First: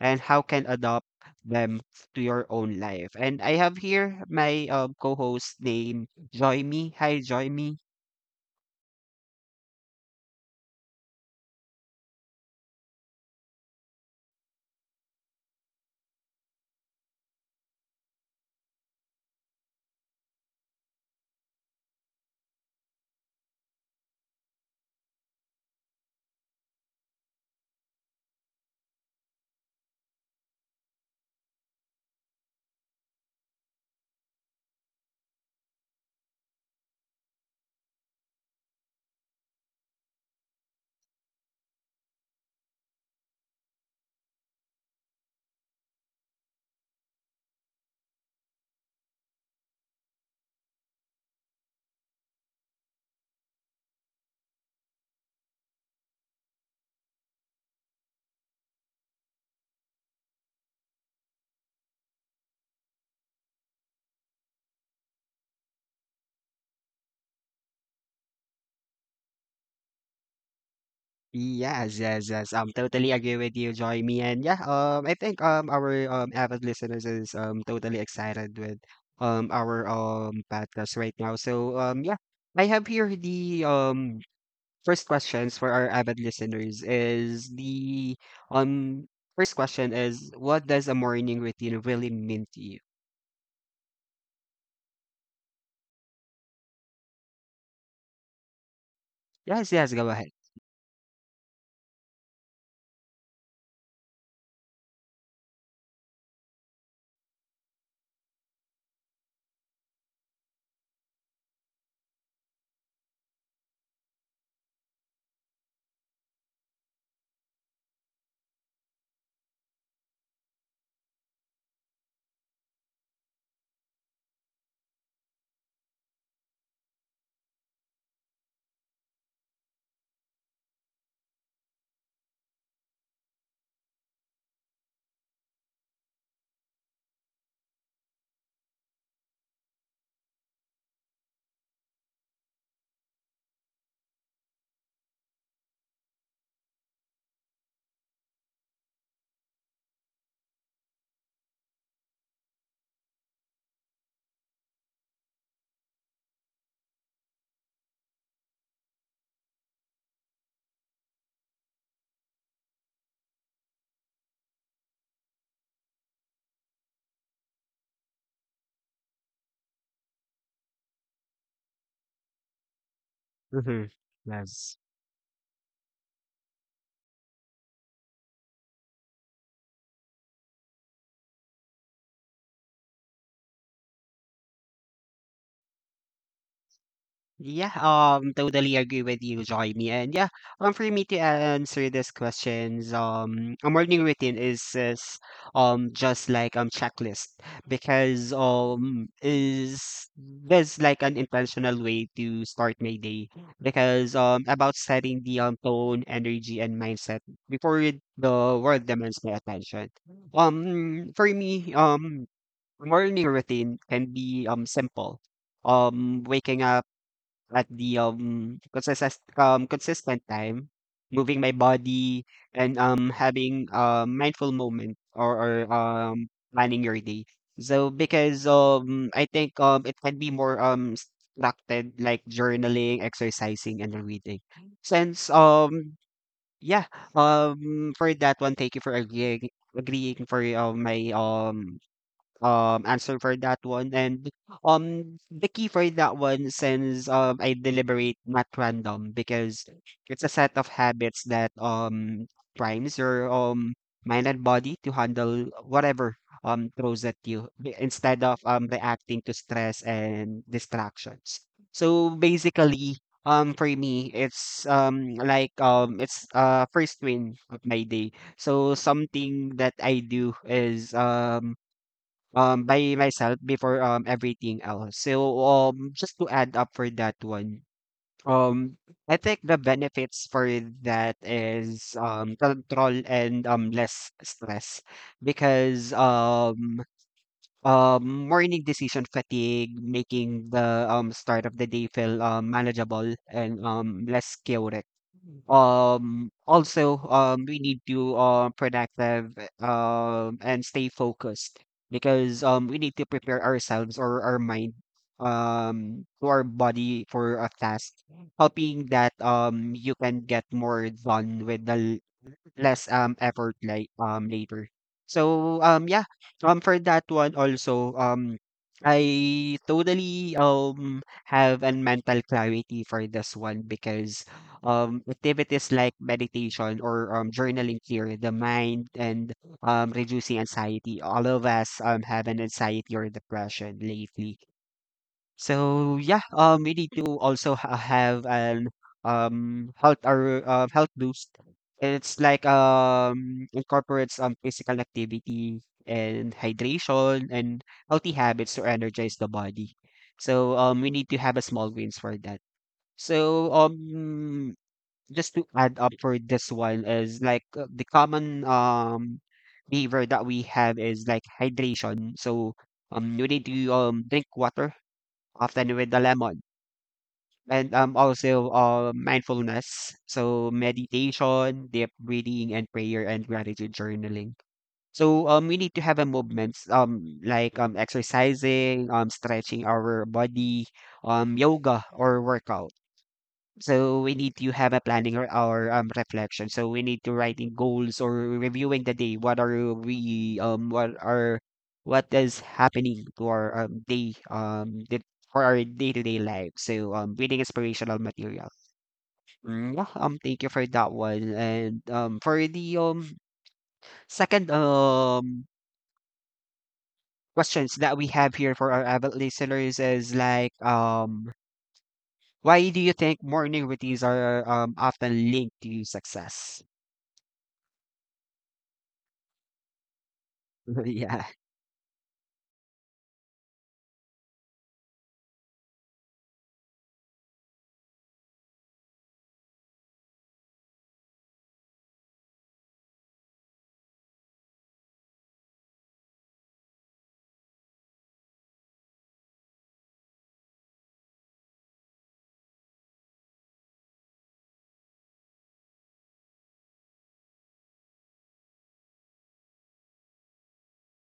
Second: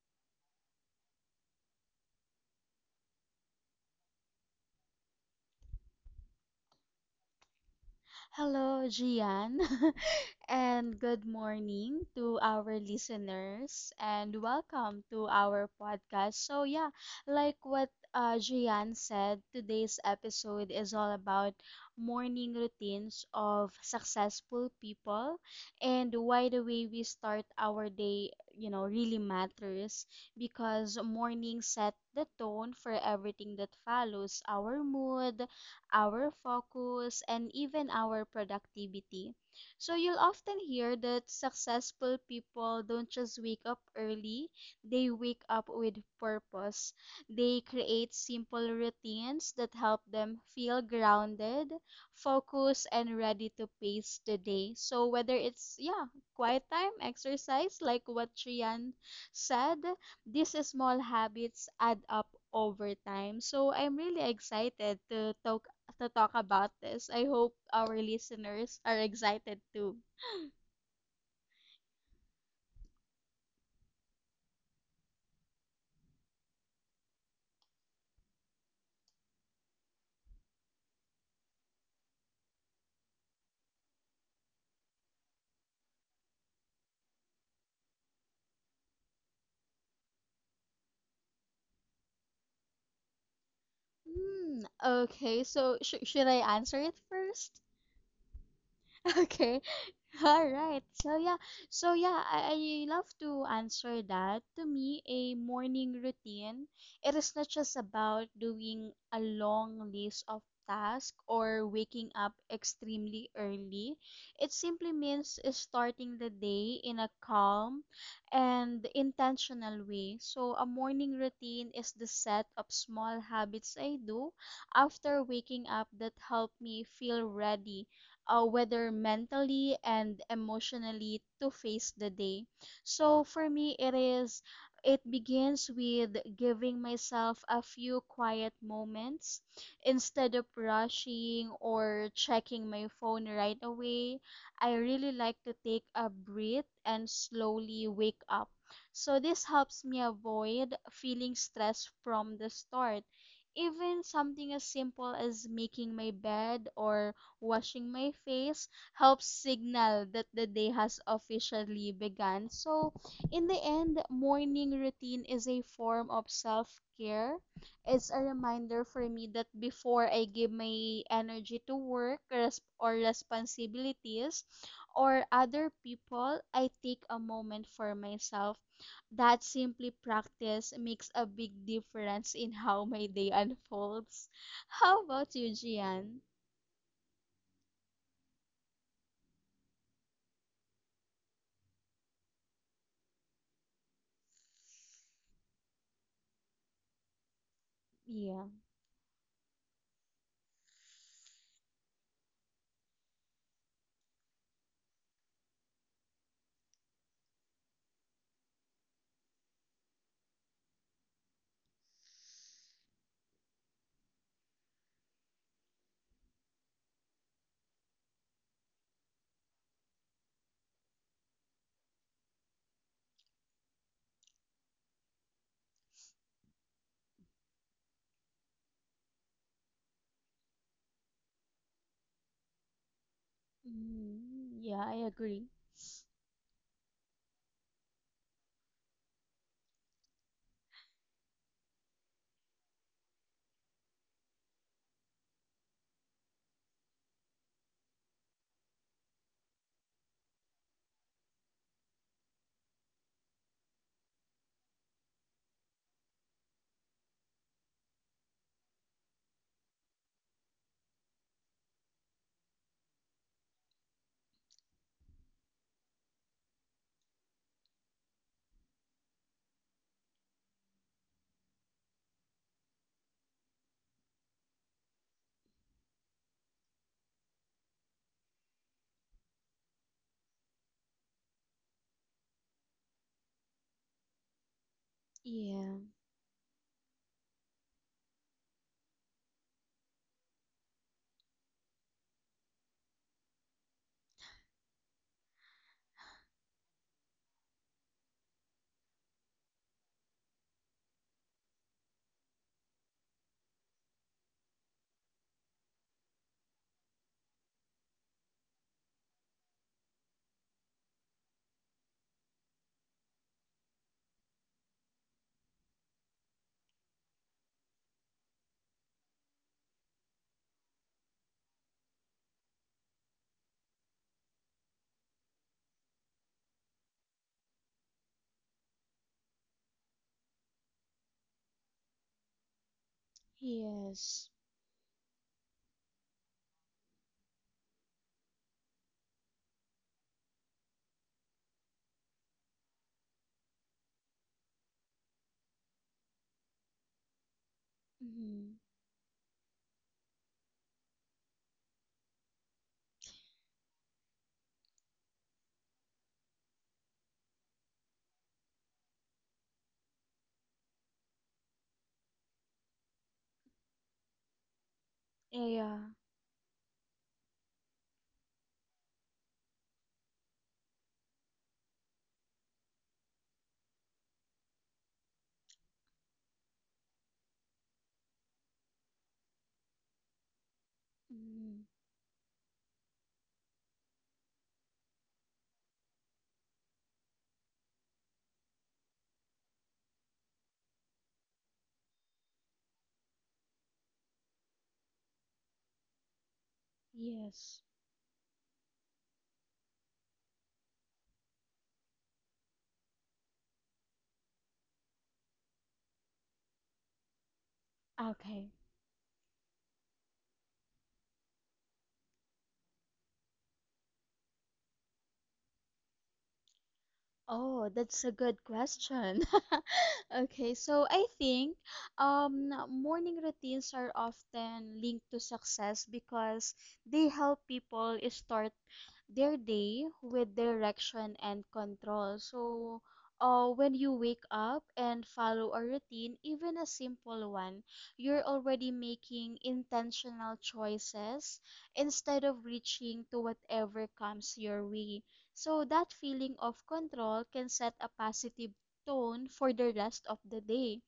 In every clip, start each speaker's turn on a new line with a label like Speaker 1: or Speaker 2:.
Speaker 1: and how can adopt them to your own life. And I have here my co-host named Joy Me. Hi, Joy.
Speaker 2: Hello, Gian, and good morning to our listeners, and welcome to our podcast. So, yeah, like what Gian said, today's episode is all about morning routines of successful people and why the way we start our day, you know, really matters because morning set the tone for everything that follows our mood, our focus, and even our productivity. So you'll often hear that successful people don't just wake up early, they wake up with purpose. They create simple routines that help them feel grounded, focused, and ready to face the day. So whether it's yeah, quiet time, exercise like what Trian said, these small habits add up over time. So I'm really excited to talk about this. I hope our listeners are excited too.
Speaker 1: Yes, yes, yes. Totally agree with you, Joy, me, and yeah. I think our avid listeners is totally excited with our podcast right now. So yeah, I have here the first questions for our avid listeners is the um first question is, what does a morning routine really mean to you?
Speaker 2: Hmm, okay, so should I answer it first?
Speaker 1: Yes,
Speaker 2: Okay.
Speaker 1: yes. Go ahead.
Speaker 2: All right. So yeah. So yeah, I love to answer that. To me, a morning routine, it is not just about doing a long list of tasks or waking up extremely early. It simply means starting the day in a calm and intentional way. So a morning routine is the set of small habits I do after waking up that help me feel ready whether mentally and emotionally, to face the day. So for me, it begins with giving myself a few quiet moments instead of rushing or checking my phone right away. I really like to take a breath and slowly wake up. So this helps me avoid feeling stressed from the start. Even something as simple as making my bed or washing my face helps signal that the day has officially begun. So, in the end, morning routine is a form of self care. It's a reminder for me that before I give my energy to work res- or
Speaker 1: Mm-hmm.
Speaker 2: responsibilities
Speaker 1: Yes.
Speaker 2: or other people, I take a moment for myself. That simply practice makes a big difference in how my day unfolds. How about you, Gian?
Speaker 1: Yeah, totally agree with you, Jaime. And yeah, for me to answer these questions, a morning routine is just like checklist, because
Speaker 2: Yeah.
Speaker 1: is there's like an intentional way to start my day, because about setting the tone, energy, and mindset before the world demands my attention. For me, morning routine can be simple. Waking up at the, consistent time, moving my body, and having a mindful moment or planning your day. So because, I think, it can be more, structured, like journaling, exercising, and reading.
Speaker 2: Mm, yeah,
Speaker 1: Since,
Speaker 2: I agree.
Speaker 1: yeah, for that one, thank you for agreeing for my answer for that one. And the key for that one, since I deliberate, not random, because it's a set of habits that primes your mind and body to handle whatever throws at you, instead of reacting to stress and distractions. So basically, for me it's like it's first win of my day. So something that I do is by myself before everything else. So just to add up for that one, um I think the benefits for that is control and less stress because
Speaker 2: Yeah,
Speaker 1: morning decision fatigue, making the start of the day feel manageable and less chaotic. Also, we need to productive and stay focused, because we need to prepare ourselves or our mind to our body for a task, hoping that you can get more done with the less, effort like, later. So, yeah, for that one also, I totally, have a mental clarity for this one, because activities like meditation or, journaling clear the mind and, reducing anxiety. All of us, have an anxiety or depression lately.
Speaker 2: yes.
Speaker 1: So yeah, we need to also have an health, or health boost. It's like incorporates physical activity, and hydration, and healthy habits to
Speaker 2: Mm,
Speaker 1: energize the body. So we need to have a small wins for that. So just to add up for this one is like, the common behavior that we have is like hydration. So you need to drink water often with the
Speaker 2: yeah,
Speaker 1: lemon. And also, mindfulness. So meditation, deep breathing, and prayer, and gratitude journaling. So we need to have a movements like exercising, stretching our body, yoga
Speaker 2: mm,
Speaker 1: or workout. So we need to have a planning, or reflection. So we need to writing goals or reviewing the day. What are we, what are, what is happening to our day, the, for our day-to-day life. So reading
Speaker 2: yes.
Speaker 1: inspirational material. Mm, yeah, thank you for that one. And for the second questions that we have here for
Speaker 2: Okay.
Speaker 1: our avid listeners is like, why do you think morning routines are often linked to success?
Speaker 2: Oh, that's a good question. Okay, so
Speaker 1: Yeah.
Speaker 2: I think morning routines are often linked to success because they help people start their day with direction and control. So, when you wake up and follow a routine, even a simple one, you're already making intentional choices instead of reaching to whatever comes your way. So, that feeling of control can set a positive tone for the rest of the day.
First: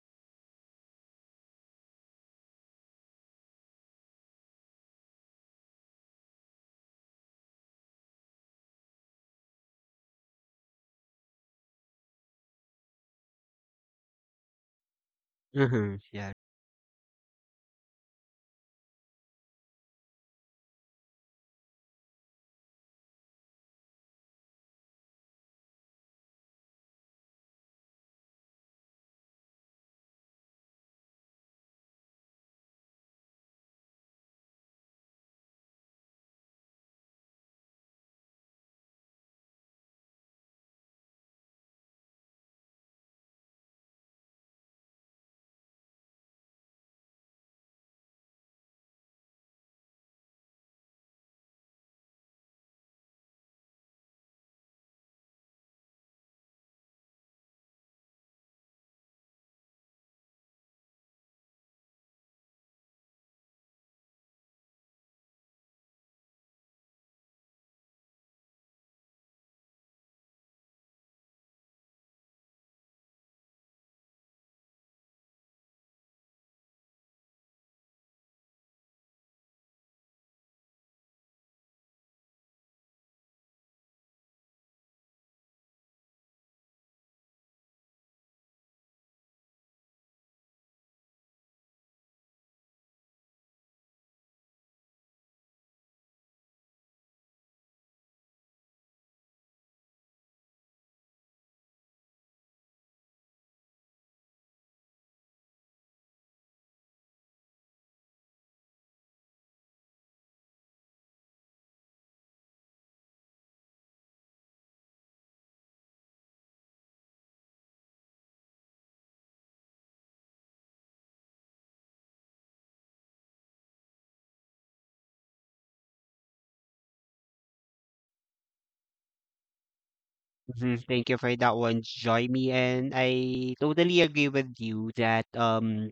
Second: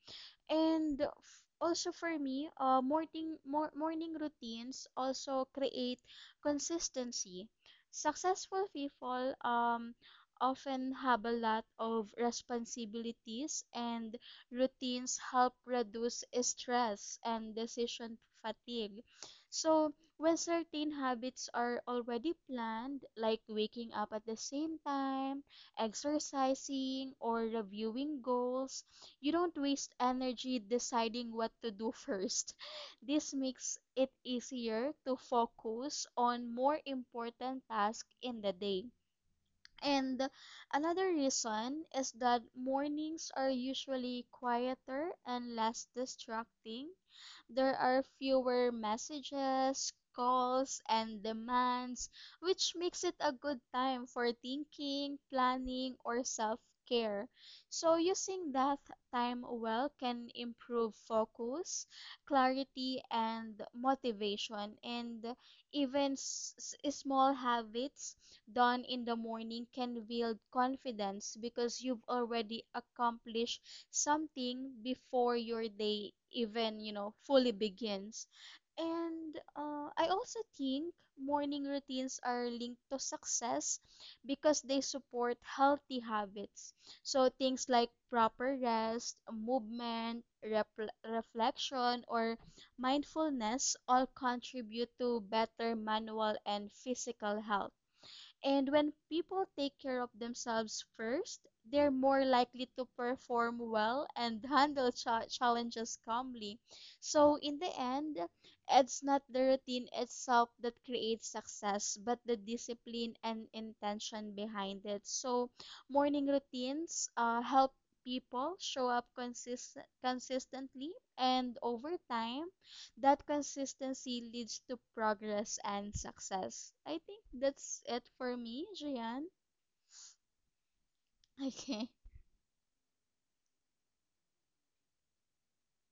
Speaker 2: And also for me, uh, morning routines also create consistency. Successful people often have a lot of responsibilities, and routines help
Speaker 1: Hmm.
Speaker 2: reduce
Speaker 1: Yeah.
Speaker 2: stress and decision fatigue. So, when certain habits are already planned, like waking up at the same time, exercising, or reviewing goals, you don't waste energy deciding what to do first. This makes it easier to focus on more important tasks in the day. And another reason is that mornings are usually quieter and less distracting there are fewer messages, calls, and demands, which makes it a good time for thinking, planning, or self care. So, using that time well can improve focus, clarity, and motivation. And even small habits done in the morning can build confidence because you've already accomplished something before your day even, you know, fully begins. And I also think morning routines are linked to success because they support healthy habits. So things like proper rest, movement, repl reflection, or mindfulness all contribute to better manual and physical health. And when people take care of themselves first, they're more likely to perform well and handle challenges calmly. So, in the end, it's not the routine itself that creates success, but the discipline and intention behind it. So, morning routines help people show up consistently and over time that consistency leads to progress and success. I think that's it for me, Gian.
Speaker 1: Hmm. Thank you for that one,
Speaker 2: Okay.
Speaker 1: Joymi. And I totally agree with you that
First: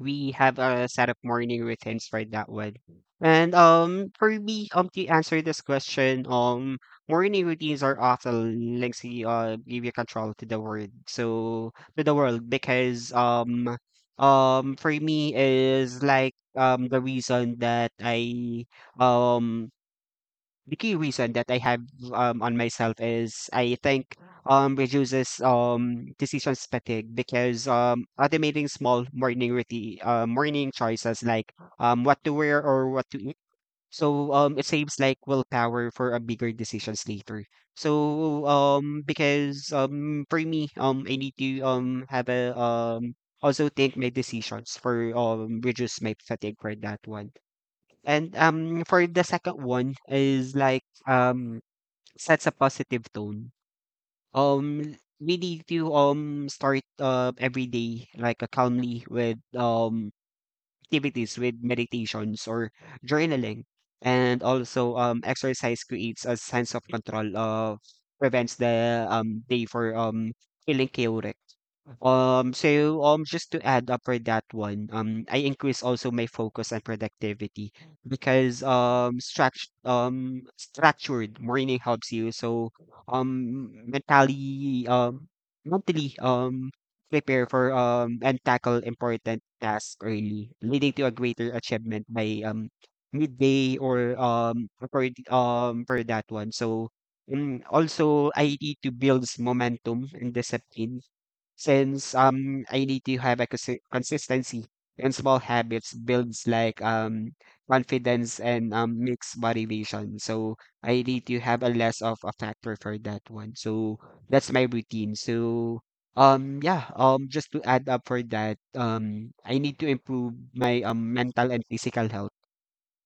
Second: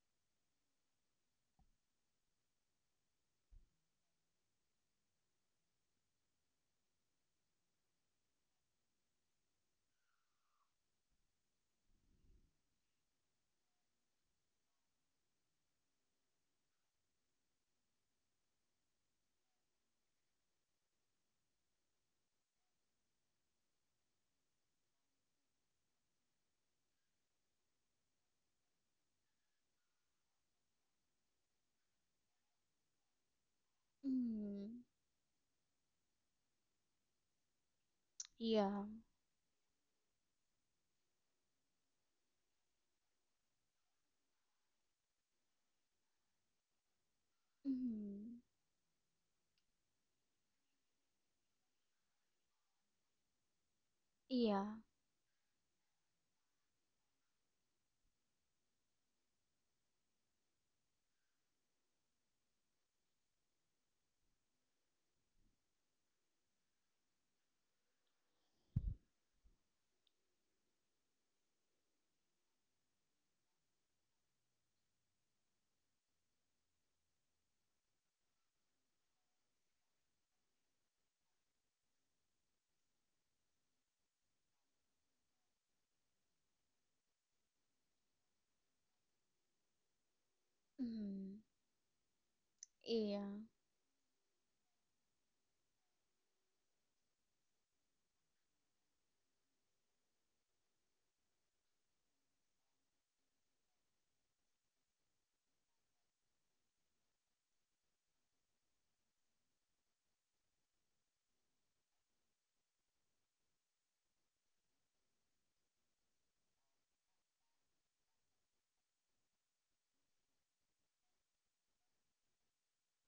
Speaker 1: we have a set of morning routines for that one. And for me, to answer this question, morning routines are often links to, give you control to the world. So to the world, because for me is like, the reason that I, um the key reason that I have on myself is, I think reduces decision fatigue, because automating small morning routine, morning choices like what to wear or what to eat, so it
Speaker 2: Mm,
Speaker 1: saves like willpower for a bigger decisions later. So
Speaker 2: yeah.
Speaker 1: because for me, I need to have a also think my decisions for reduce my fatigue for that one. And,
Speaker 2: Mm,
Speaker 1: for the second one is like, sets a positive tone.
Speaker 2: yeah.
Speaker 1: We need to, start, every day like, calmly with, activities with meditations or journaling. And also, exercise creates a sense of control, prevents the day for feeling chaotic. So just to add up for that one, I increase also my focus and productivity, because structured morning helps you. So mentally, mentally, um, prepare for and tackle important tasks early, leading to a
Speaker 2: Mm,
Speaker 1: greater achievement by
Speaker 2: yeah.
Speaker 1: midday or for for that one. So also I need to build momentum and discipline since I need to have a consistency, and small habits builds like confidence and mixed motivation. So I need to have a less of a factor for that one. So that's my routine. So yeah, just to add up for that, I need to improve my mental and physical health.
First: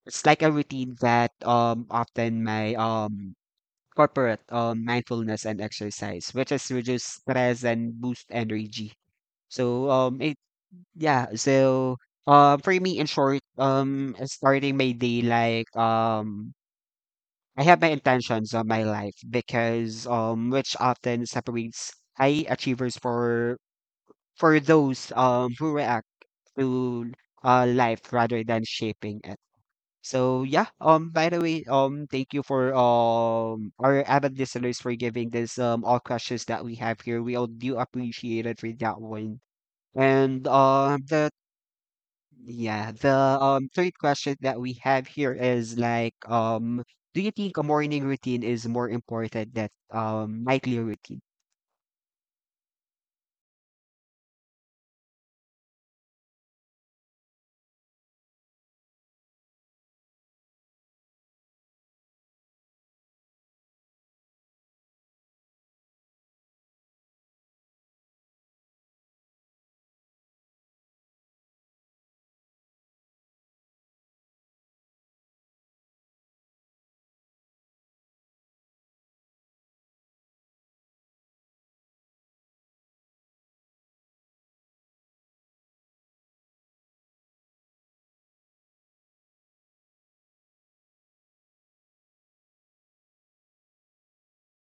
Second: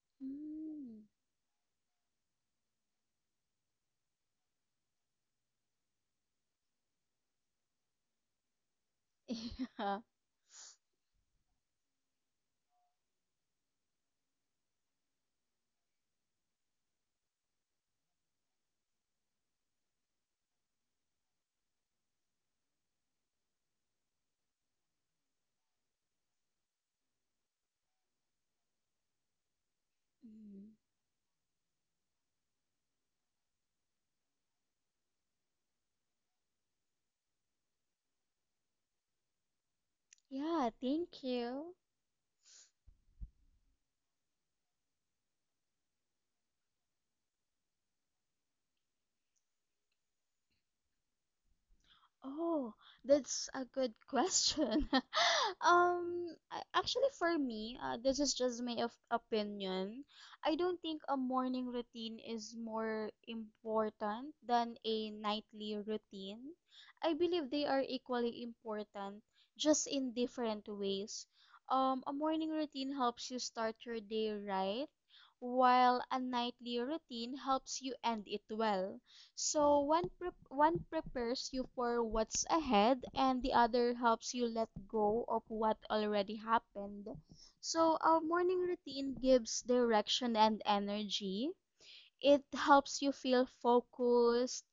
Speaker 1: It's like a routine
Speaker 2: Mm,
Speaker 1: that often my corporate mindfulness and exercise, which is reduce stress and boost energy. So
Speaker 2: yeah.
Speaker 1: it, yeah, so for me, in short, starting my day like, I have my intentions on my life, because which often separates high achievers for those who react to life rather than shaping it. So yeah,
Speaker 2: Mm.
Speaker 1: by the way, thank you for our avid listeners for giving this all questions that we have here. We all do appreciate it for that one. And
Speaker 2: Yeah, thank
Speaker 1: the,
Speaker 2: you.
Speaker 1: yeah, the third question that we have here is like, do you think a morning routine is more important than nightly routine?
Speaker 2: Oh, that's a good question. Actually, for me, this is just my opinion. I don't think a morning routine is more important than a nightly routine. I believe they are equally important, just in different ways. A morning routine helps you start your day right, while a nightly routine helps you end it well so one prepares you for what's ahead and the other helps you let go of what already happened. So our morning routine gives direction and energy it helps you feel focused,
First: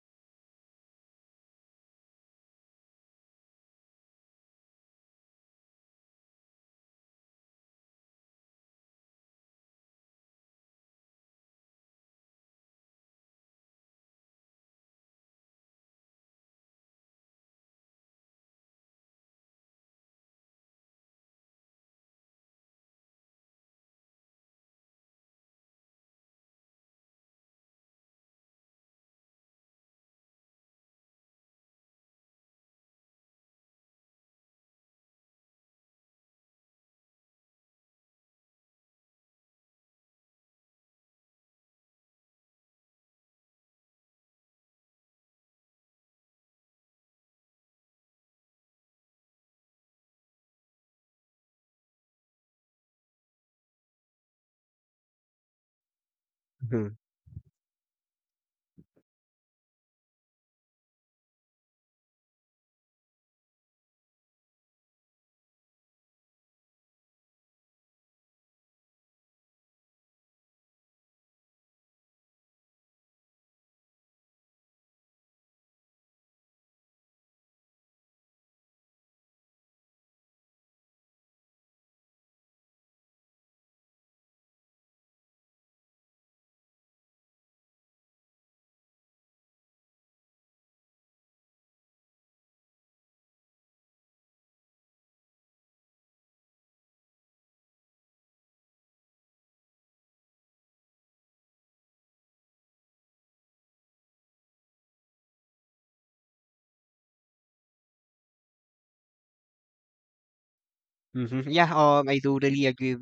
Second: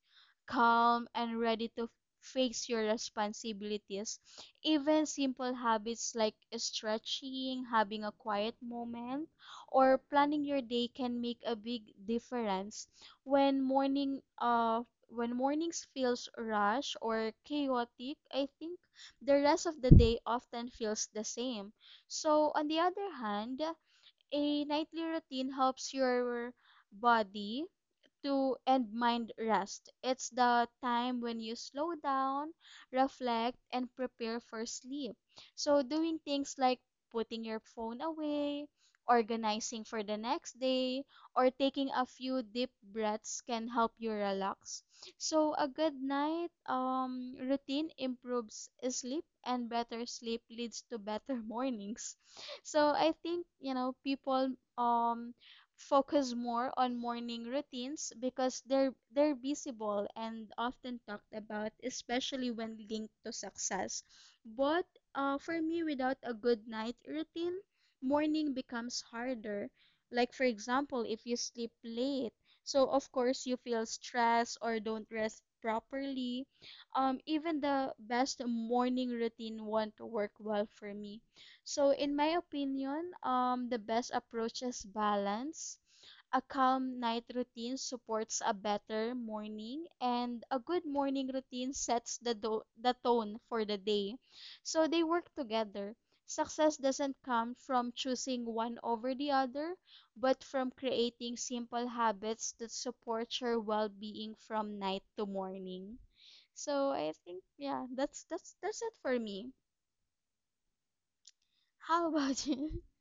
Speaker 2: calm, and ready to face your responsibilities. Even simple habits like stretching, having a quiet moment, or planning your day can make a big difference. When morning uh when mornings feels rush or chaotic, I think the rest of the day often feels the same. So on the other hand, a nightly routine helps your body to and mind rest. It's the time when you slow down, reflect, and prepare for sleep. So, doing things like putting your phone away, organizing for the next day, or taking a few deep breaths can help you relax. So, a good night routine improves sleep, and better sleep leads to better mornings. So, I think, you know, people um focus more
Speaker 1: Hmm.
Speaker 2: on morning routines because they're visible and often talked about, especially when linked to success. But for me, without a good night routine, morning becomes harder. Like for example, if you sleep late, so of course you feel stressed or don't rest properly. Even the best morning routine won't work well for me so, in my opinion, the best approach is balance. A calm night routine supports a better morning, and a good morning routine sets the tone for the day. So, they work together. Success doesn't come from choosing one over the other, but from creating simple habits that support your well being from night to morning. So, I think, yeah, that's it for me.
Speaker 1: Hmm. Yeah,
Speaker 2: How
Speaker 1: I
Speaker 2: about
Speaker 1: totally
Speaker 2: you?
Speaker 1: agree.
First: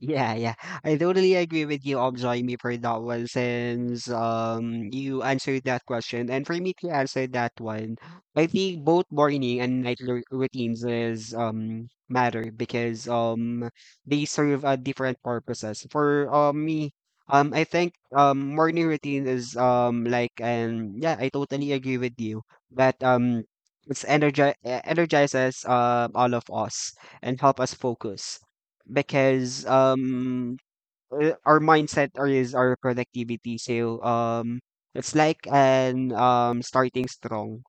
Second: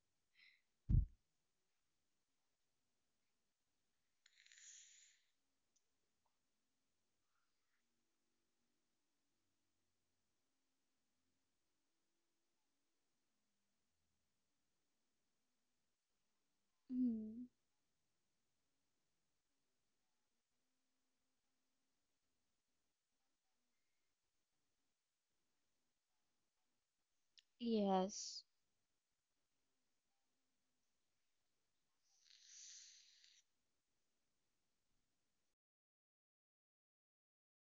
Speaker 1: Yeah, yeah. I totally agree with you, Obzoimi, for that one, since you answered that question. And for me to answer that one, I think both morning and night routines is matter, because they serve different purposes. For me,
Speaker 2: Mm.
Speaker 1: I think morning routine is like, and yeah, I totally agree with you that it's energizes all of us and help us focus,
Speaker 2: Yes.
Speaker 1: because our mindset or is our productivity, so it's like an starting strong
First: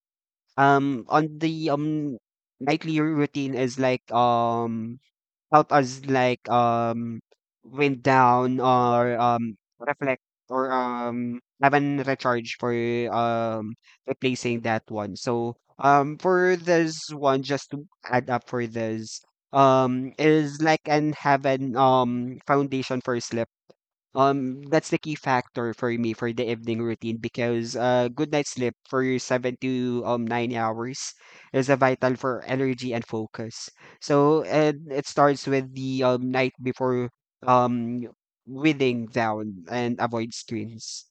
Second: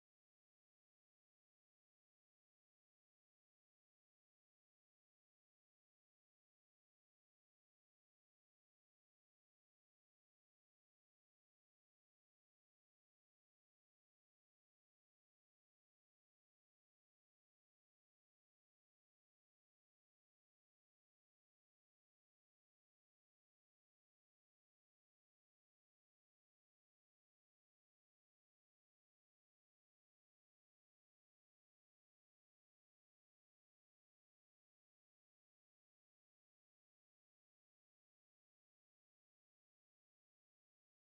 Speaker 1: on the nightly routine is like help us like wind down or reflect or have an recharge for um replacing that one. So for this one, just to add up for this, is like and have an foundation for sleep. That's the key factor for me for the evening routine, because good night sleep for your 7 to 9 hours is a vital for energy and focus. So, and it starts with the night before, um winding down and avoid screens.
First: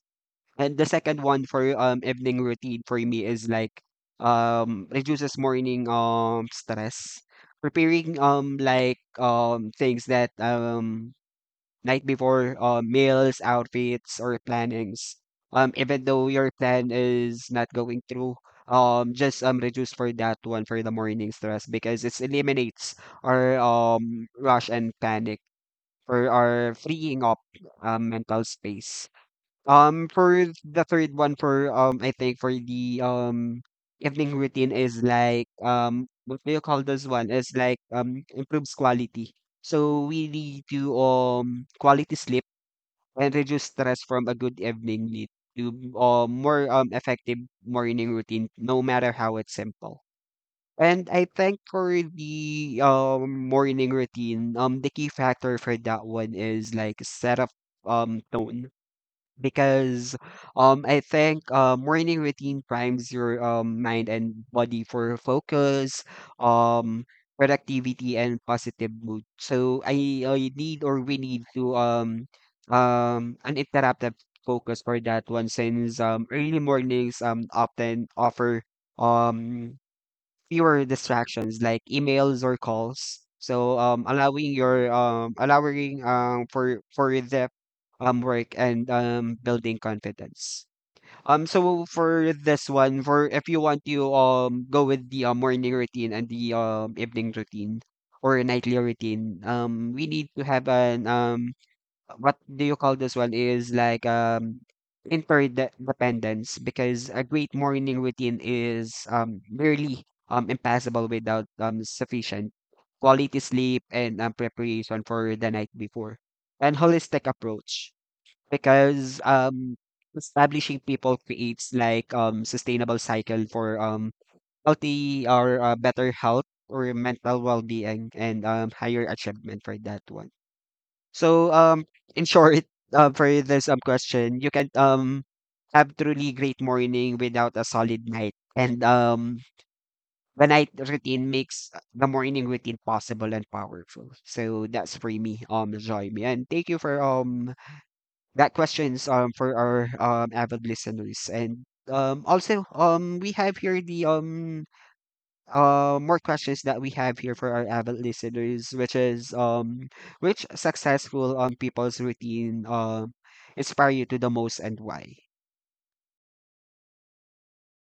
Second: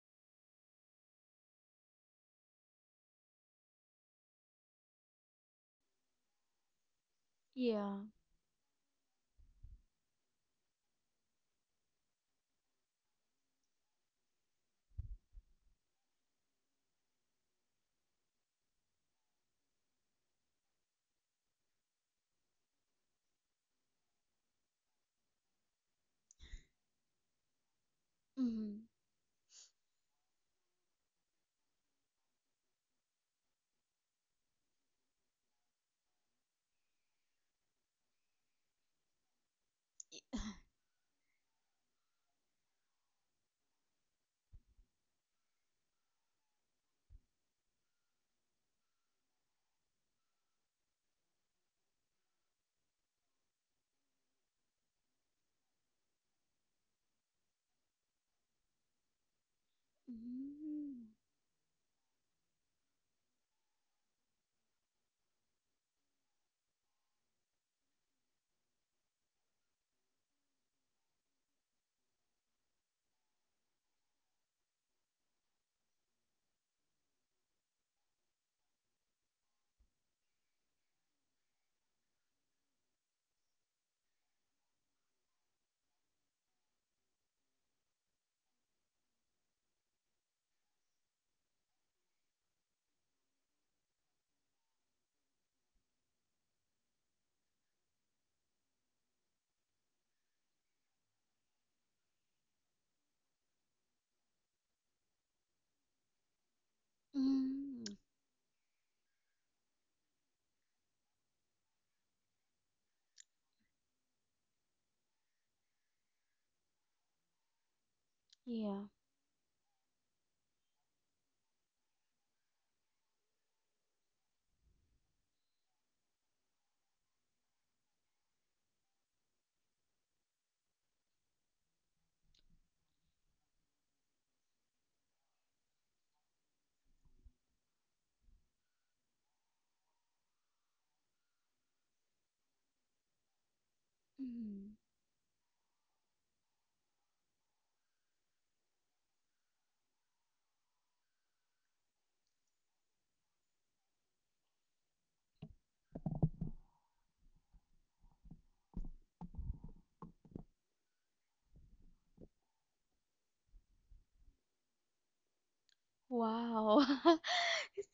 Speaker 1: And the second one for evening routine for me is like, reduces morning stress,
Speaker 2: Yeah.
Speaker 1: preparing like things that night before, meals, outfits, or plannings. Even though your plan is not going through, just reduce for that one for the morning stress, because it eliminates our rush and panic for our freeing up mental
Speaker 2: Mhm.
Speaker 1: space. For the third one for I think for the evening routine is like, what do you call this one? Is like improves quality. So we need to quality sleep and reduce stress from a good evening meal to more effective morning routine, no matter how it's simple. And I think for the morning routine, the key factor for that one is like set of tone, because I
Speaker 2: Mhm.
Speaker 1: think morning routine primes your mind and body for focus, um productivity, and positive mood. So I need or we need to uninterrupted focus for that one, since early mornings often offer um fewer distractions like emails or calls. So allowing for the work and building confidence. So for this one, for if you want to go with the morning routine and the evening routine or nightly routine, we need to have an what do you call this one, is like interdependence, because a great
Speaker 2: Mm.
Speaker 1: morning routine is really impassable without sufficient quality sleep and preparation for the night before and holistic approach,
Speaker 2: Yeah.
Speaker 1: because establishing people creates like sustainable cycle for healthy or better health or mental well-being and higher achievement for that one. So, in short, for this question, you can have truly great morning without a solid night, and the night routine makes the morning routine possible and powerful. So
Speaker 2: Mhm.
Speaker 1: that's for me, join and thank you for that questions for our avid listeners. And also we have here the more questions that we have here for our avid listeners, which is which successful people's routine inspire you to the most, and why?
Speaker 2: Wow.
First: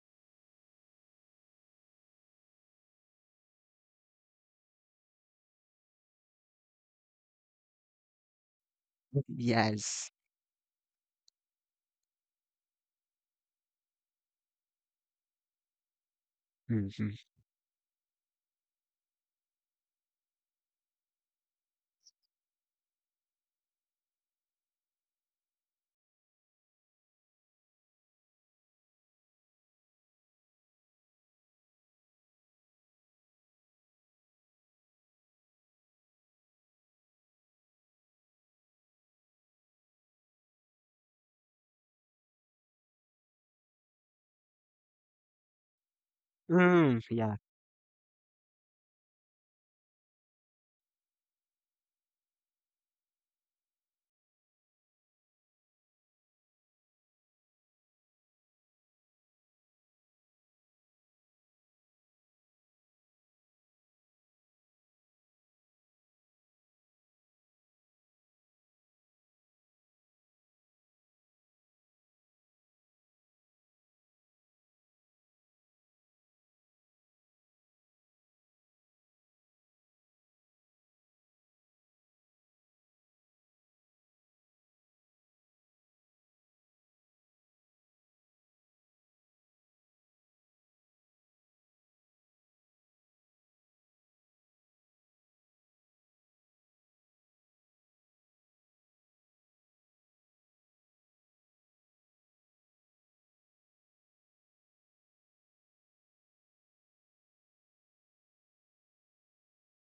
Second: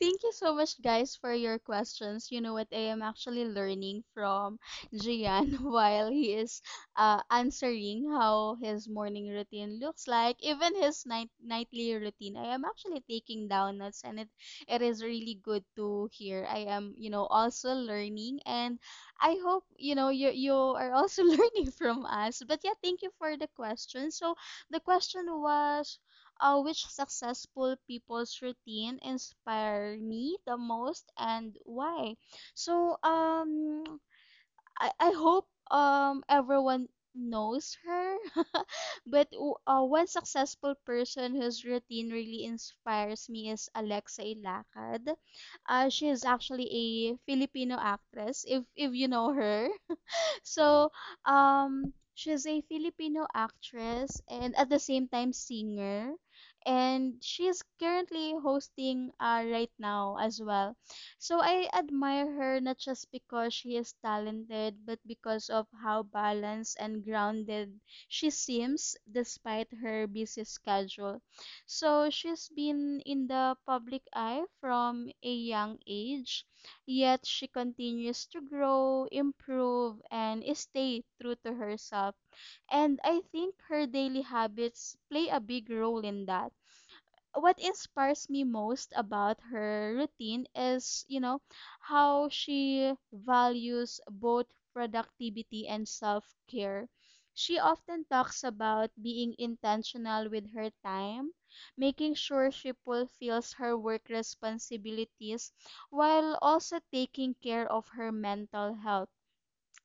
Speaker 2: Thank you so much, guys, for your questions. You know what? I am actually learning from Gian while he is answering how his morning routine looks
Speaker 1: Yes.
Speaker 2: like, even his nightly routine. I am actually taking down notes, and it is really good to hear. I am,
Speaker 1: Mm-hmm.
Speaker 2: you know, also learning, and I hope you know you are also learning from us. But yeah, thank you for the question. So the question was which successful people's routine inspire me the most and why. So I hope everyone knows her but one successful person whose routine really inspires me is Alexa Ilacad. She is actually a
Speaker 1: Mm, yeah.
Speaker 2: Filipino actress if you know her. So, she's a Filipino actress and at the same time singer. And she's currently hosting right now as well. So I admire her not just because she is talented, but because of how balanced and grounded she seems despite her busy schedule. So she's been in the public eye from a young age yet she continues to grow, improve, and stay true to herself. And I think her daily habits play a big role in that. What inspires me most about her routine is, you know, how she values both productivity and self care. She often talks about being intentional with her time, making sure she fulfills her work responsibilities while also taking care of her mental health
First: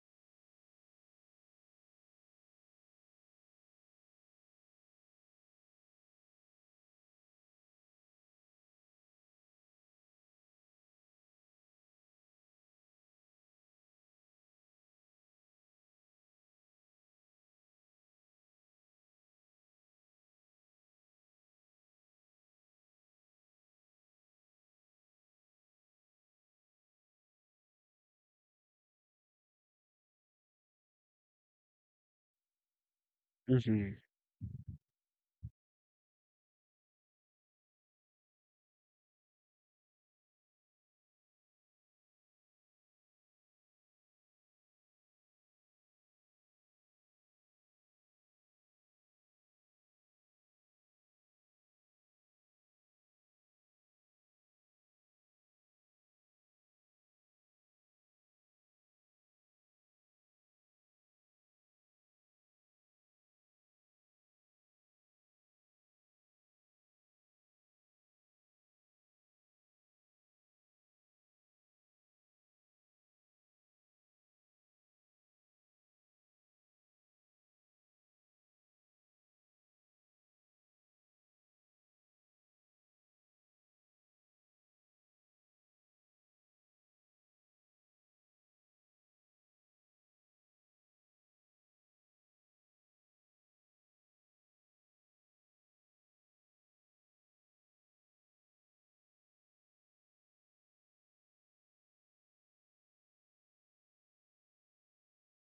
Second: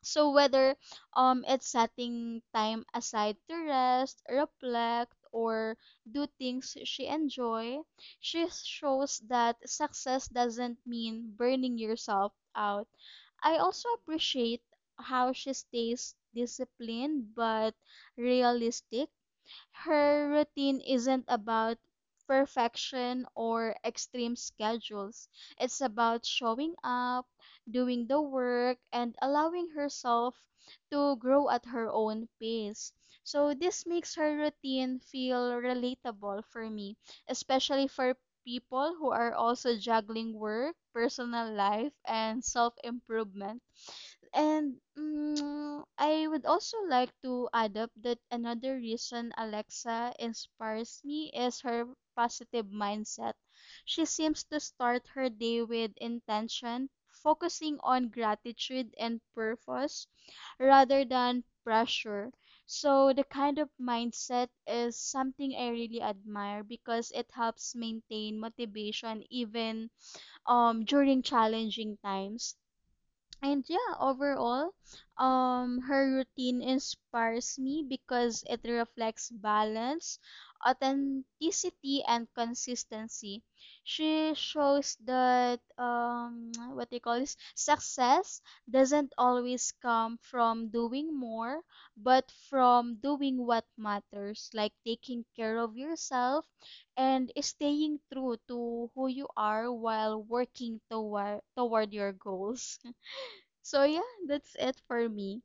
Speaker 2: so whether it's setting time aside to rest, reflect, or do things she enjoy, she shows that success doesn't mean burning yourself out. I also appreciate how she stays disciplined but realistic her routine isn't about perfection or extreme schedules. It's about showing up, doing the work, and allowing herself to grow at her own pace. So, this
Speaker 1: Mm-hmm.
Speaker 2: makes her routine feel relatable for me, especially for people who are also juggling work, personal life, and self improvement. And I would also like to add up that another reason Alexa inspires me is her positive mindset. She seems to start her day with intention, focusing on gratitude and purpose rather than pressure. So, the kind of mindset is something I really admire because it helps maintain motivation even during challenging times and yeah overall her routine inspires me because it reflects balance authenticity and consistency she shows that what they call this success doesn't always come from doing more but from doing what matters like taking care of yourself and staying true to who you are while working toward your goals so yeah, that's it for me.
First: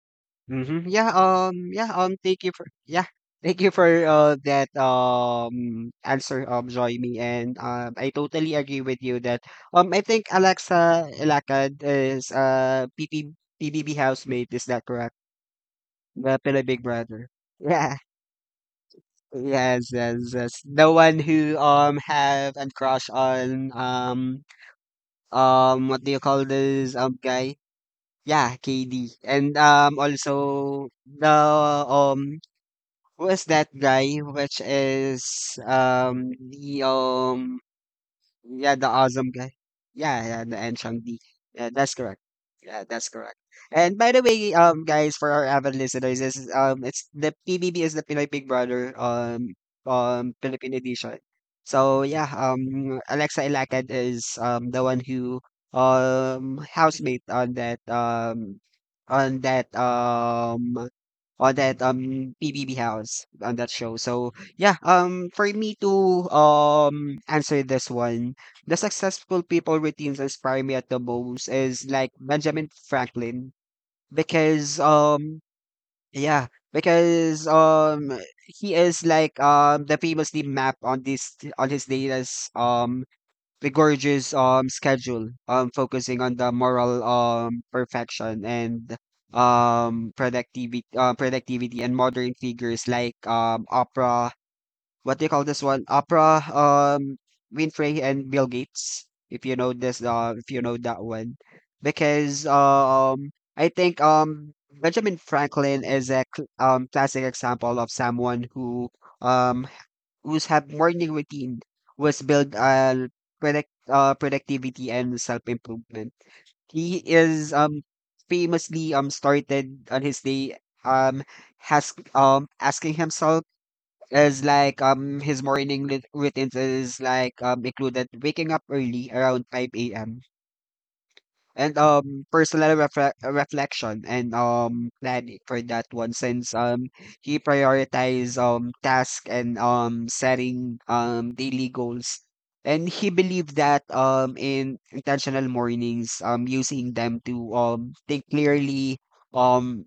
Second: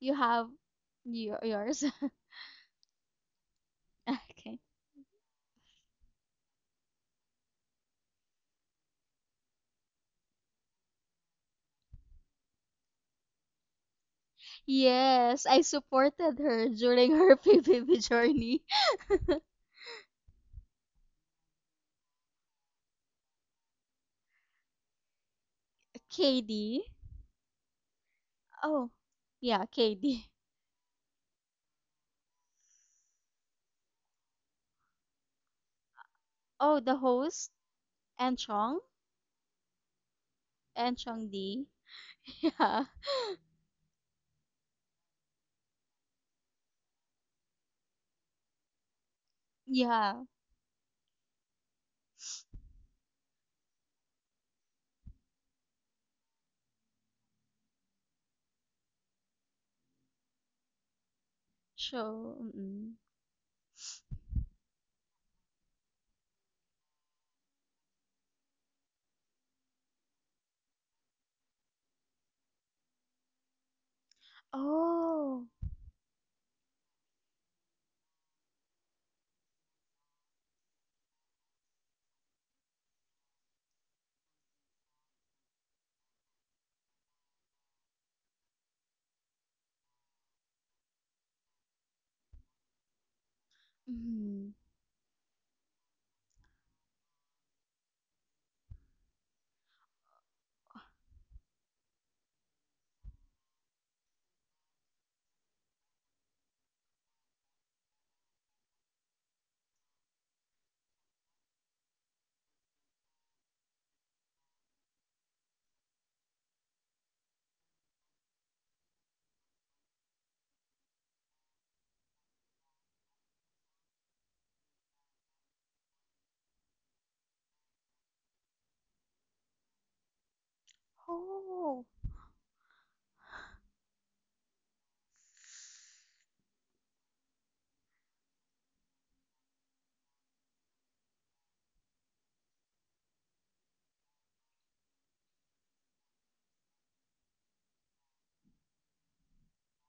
Speaker 2: You have
Speaker 1: Mm-hmm. Yeah.
Speaker 2: yours.
Speaker 1: Yeah. Thank you for. Yeah. Thank you for
Speaker 2: Okay.
Speaker 1: that answer, Joymi, and I totally agree with you that I think Alexa Ilacad is P B B housemate, is that correct?
Speaker 2: Yes, I supported
Speaker 1: The Pinoy
Speaker 2: her
Speaker 1: Big
Speaker 2: during
Speaker 1: Brother.
Speaker 2: her
Speaker 1: Yeah.
Speaker 2: PBB journey.
Speaker 1: Yes, yes, yes. The one who have and crush on what do you call
Speaker 2: KD.
Speaker 1: this, guy? Yeah,
Speaker 2: Oh,
Speaker 1: KD. And
Speaker 2: yeah, KD.
Speaker 1: also the who is that guy, which is
Speaker 2: Oh,
Speaker 1: the
Speaker 2: the host and
Speaker 1: yeah,
Speaker 2: Chong
Speaker 1: the awesome guy. Yeah, yeah, the and
Speaker 2: and
Speaker 1: Changdi.
Speaker 2: Chong D.
Speaker 1: Yeah, that's correct.
Speaker 2: Yeah,
Speaker 1: Yeah, that's correct. And by the way, guys, for our avid listeners, this is it's the PBB is the Pinoy Big Brother
Speaker 2: yeah.
Speaker 1: Philippine edition. So yeah, Alexa Ilacad is the one who housemate on that on that um on that
Speaker 2: So,
Speaker 1: PBB
Speaker 2: mm-mm.
Speaker 1: house on that show. So yeah, for me to answer this one, the successful people routines inspire me at the most is like Benjamin Franklin, because
Speaker 2: Oh,
Speaker 1: yeah, because he is like the famously map on this on his data's rigorous schedule, focusing on the moral perfection and productivity, and modern figures like Oprah,
Speaker 2: mm.
Speaker 1: what do you call this one? Oprah, Winfrey and Bill Gates, if you know this, if you know that one. Because I think Benjamin Franklin is a classic example of someone who um who's have morning routine was built predict productivity and self improvement. He is famously started on his day um has asking himself, is like his routines is like included waking up early around 5 a.m. and
Speaker 2: Oh.
Speaker 1: reflection and planning for that one, since he prioritizes task and setting daily goals, and he believed that in intentional mornings, using them to think clearly, um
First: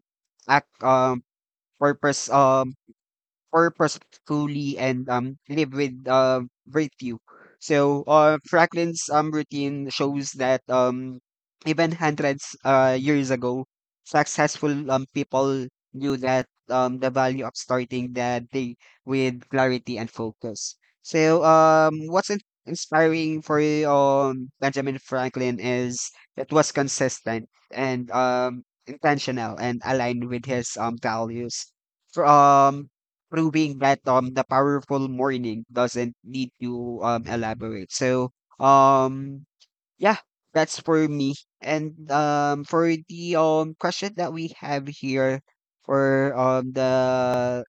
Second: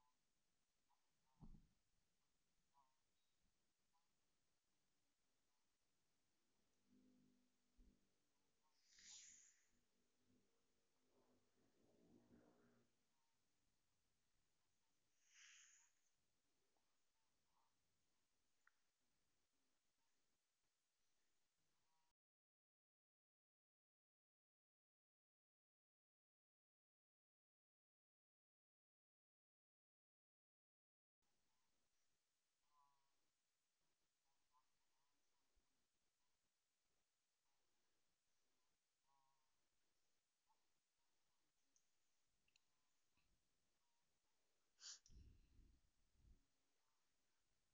Speaker 1: act purpose um, purposefully and live with virtue. So Franklin's routine shows that even hundreds years ago, successful people knew that the value of starting the day with clarity and focus. So what's inspiring for Benjamin Franklin is it was consistent and intentional and aligned with his values, from proving that the powerful morning doesn't need to elaborate. So um yeah, that's for me. And for the question that we have here for the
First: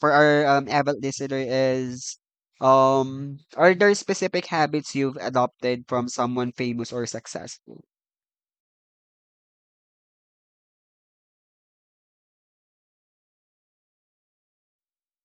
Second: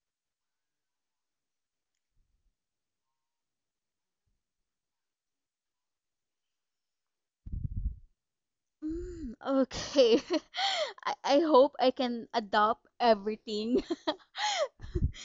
Speaker 1: for our avid listener is are there specific habits you've adopted from someone famous or successful?
Speaker 2: Mm, okay. I hope I can adopt everything.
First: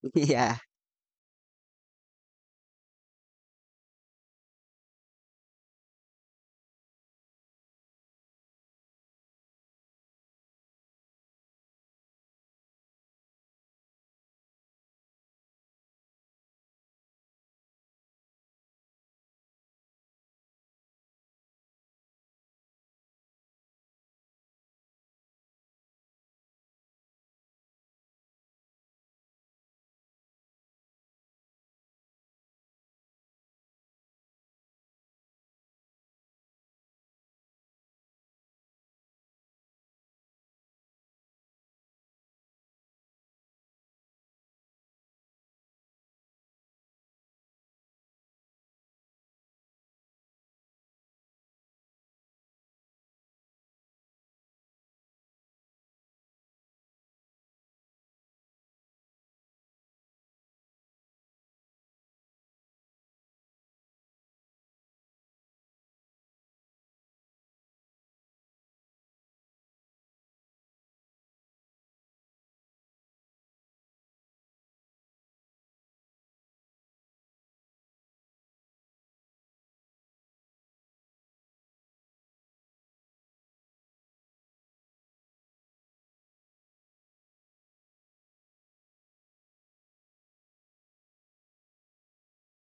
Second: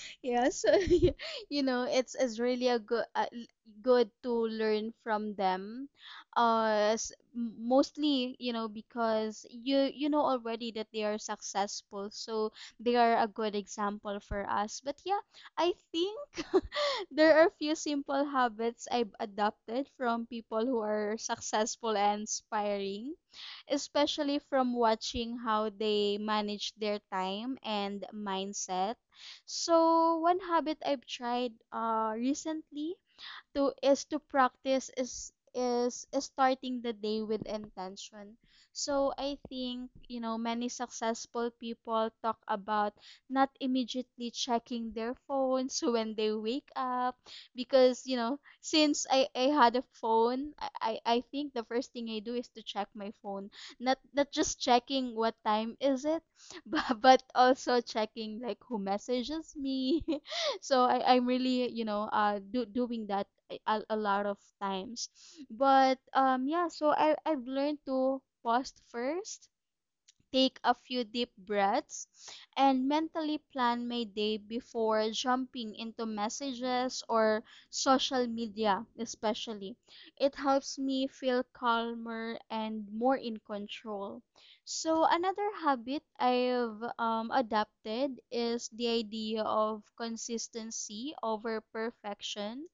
Speaker 2: Yeah,
Speaker 1: yeah.
Speaker 2: so you know, it's really a good good to learn from them. Mostly, because you know already that they are successful, so they are a good example for us. But yeah, I think there are few simple habits I've adopted from people who are successful and inspiring, especially from watching how they manage their time and mindset. So, one habit I've tried recently to practice is starting the day with intention. So I think, many successful people talk about not immediately checking their phones when they wake up because, since I had a phone, I think the first thing I do is to check my phone. Not just checking what time is it, but also checking like who messages me. So I'm really, doing that a lot of times. But yeah, so I've learned to pause first, take a few deep breaths, and mentally plan my day before jumping into messages or social media, especially. It helps me feel calmer and more in control. So another habit I've adapted is the idea of consistency over perfection.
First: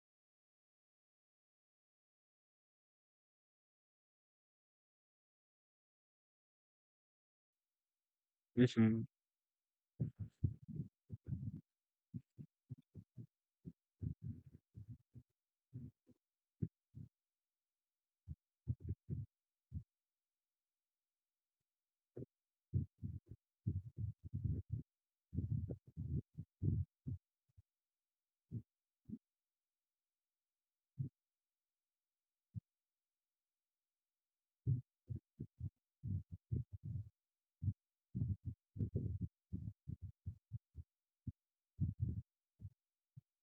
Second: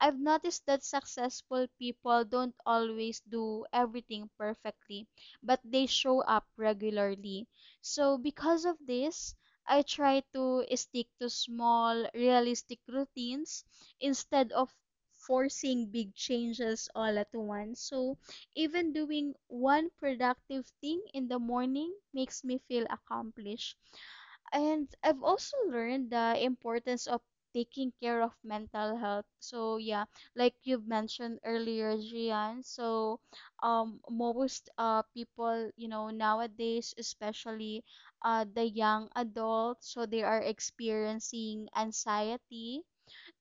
Speaker 2: I've noticed that successful people don't always do everything perfectly, but they show up regularly. So, because of
Speaker 1: Mm-hmm.
Speaker 2: this, I try to stick to small, realistic routines instead of forcing big changes all at once. So, even doing one productive thing in the morning makes me feel accomplished. And I've also learned the importance of taking care of mental health. So yeah, like you have mentioned earlier, Gian. So most people, nowadays, especially the young adults, so they are experiencing anxiety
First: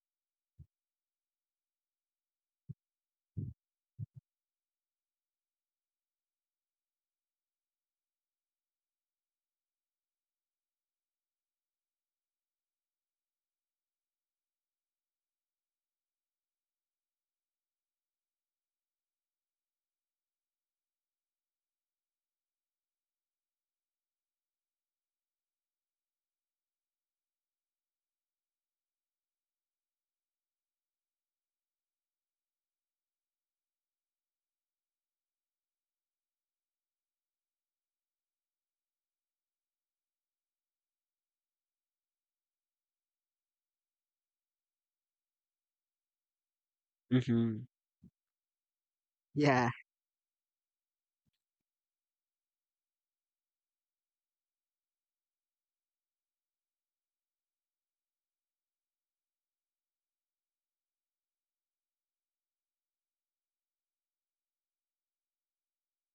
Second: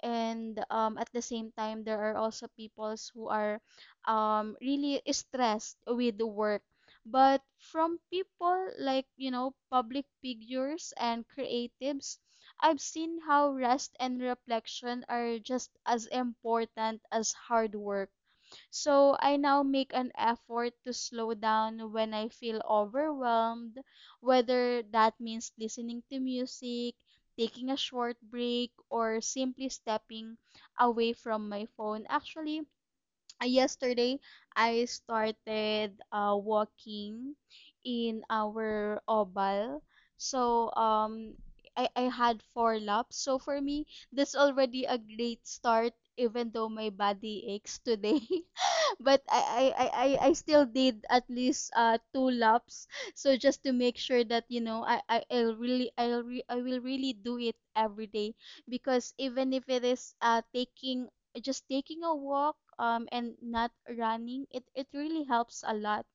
Speaker 2: and at the same time there are also peoples who are really stressed with the work, but from people like public figures and creatives I've seen how rest and reflection are just as important as hard work. So I now make an effort to slow down when I feel overwhelmed, whether that means listening to music, taking a short break, or simply stepping away from my phone. Actually, yesterday I started walking in our oval. So I had four laps. So for me, that's already a great start, even though my body
Speaker 1: Mm-hmm.
Speaker 2: aches today. But
Speaker 1: Yeah.
Speaker 2: I still did at least two laps. So just to make sure that I I'll really I'll re- I will really do it every day, because even if it is taking just taking a walk and not running, it really helps a lot,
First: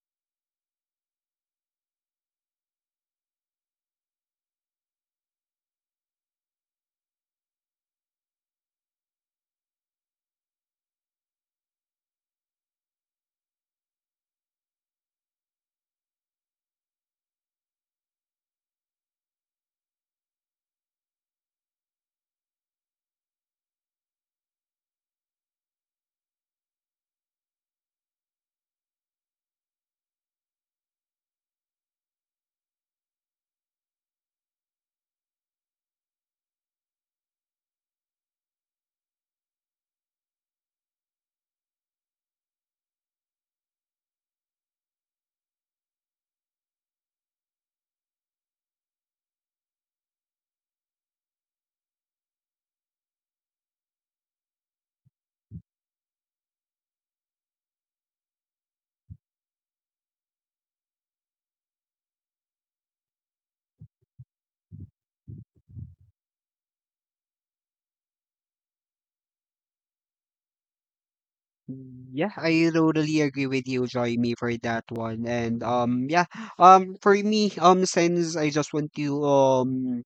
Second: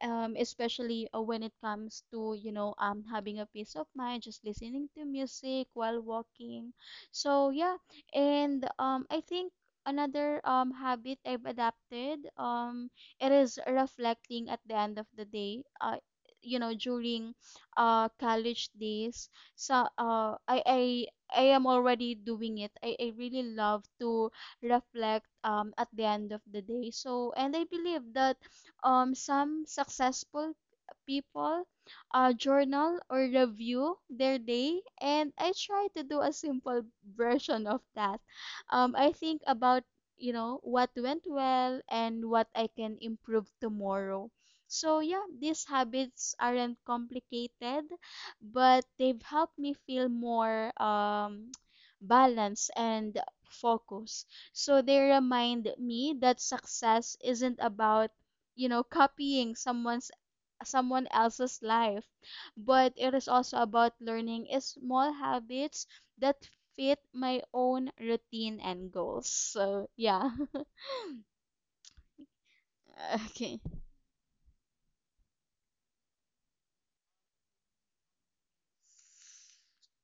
Speaker 2: especially when it comes to having a peace of mind, just listening to music while walking. So yeah, and I think another habit I've adapted, it is reflecting at the end of the day. During college days, so I am already doing it. I really love to reflect at the end of the day. So, and I believe that some successful people journal or review their day, and I try to do a simple version of that. I think about what went well and what I can improve tomorrow. So yeah, these habits aren't complicated, but they've helped me feel more balanced and focused. So they remind me that success isn't about copying someone else's life, but it is also about learning is small habits that fit my own routine and goals. So yeah.
Speaker 1: Mm, yeah, I totally agree
Speaker 2: Okay.
Speaker 1: with you, Joy Me, for that one. And yeah, for me, since I just want to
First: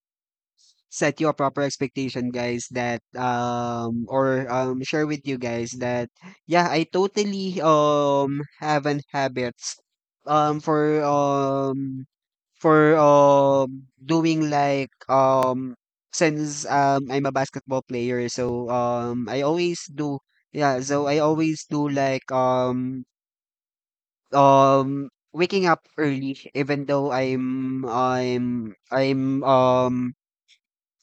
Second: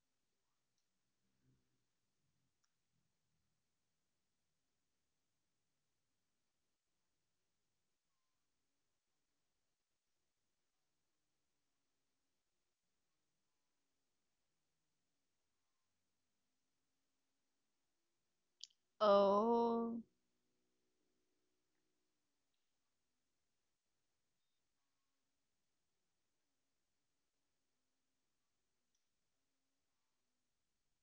Speaker 1: set your proper expectation, guys, that or share with you guys that yeah, I totally have an habits um for um for doing like since I'm a basketball player, so I always
Speaker 2: Oh.
Speaker 1: do, yeah, so I always do like waking up early, even though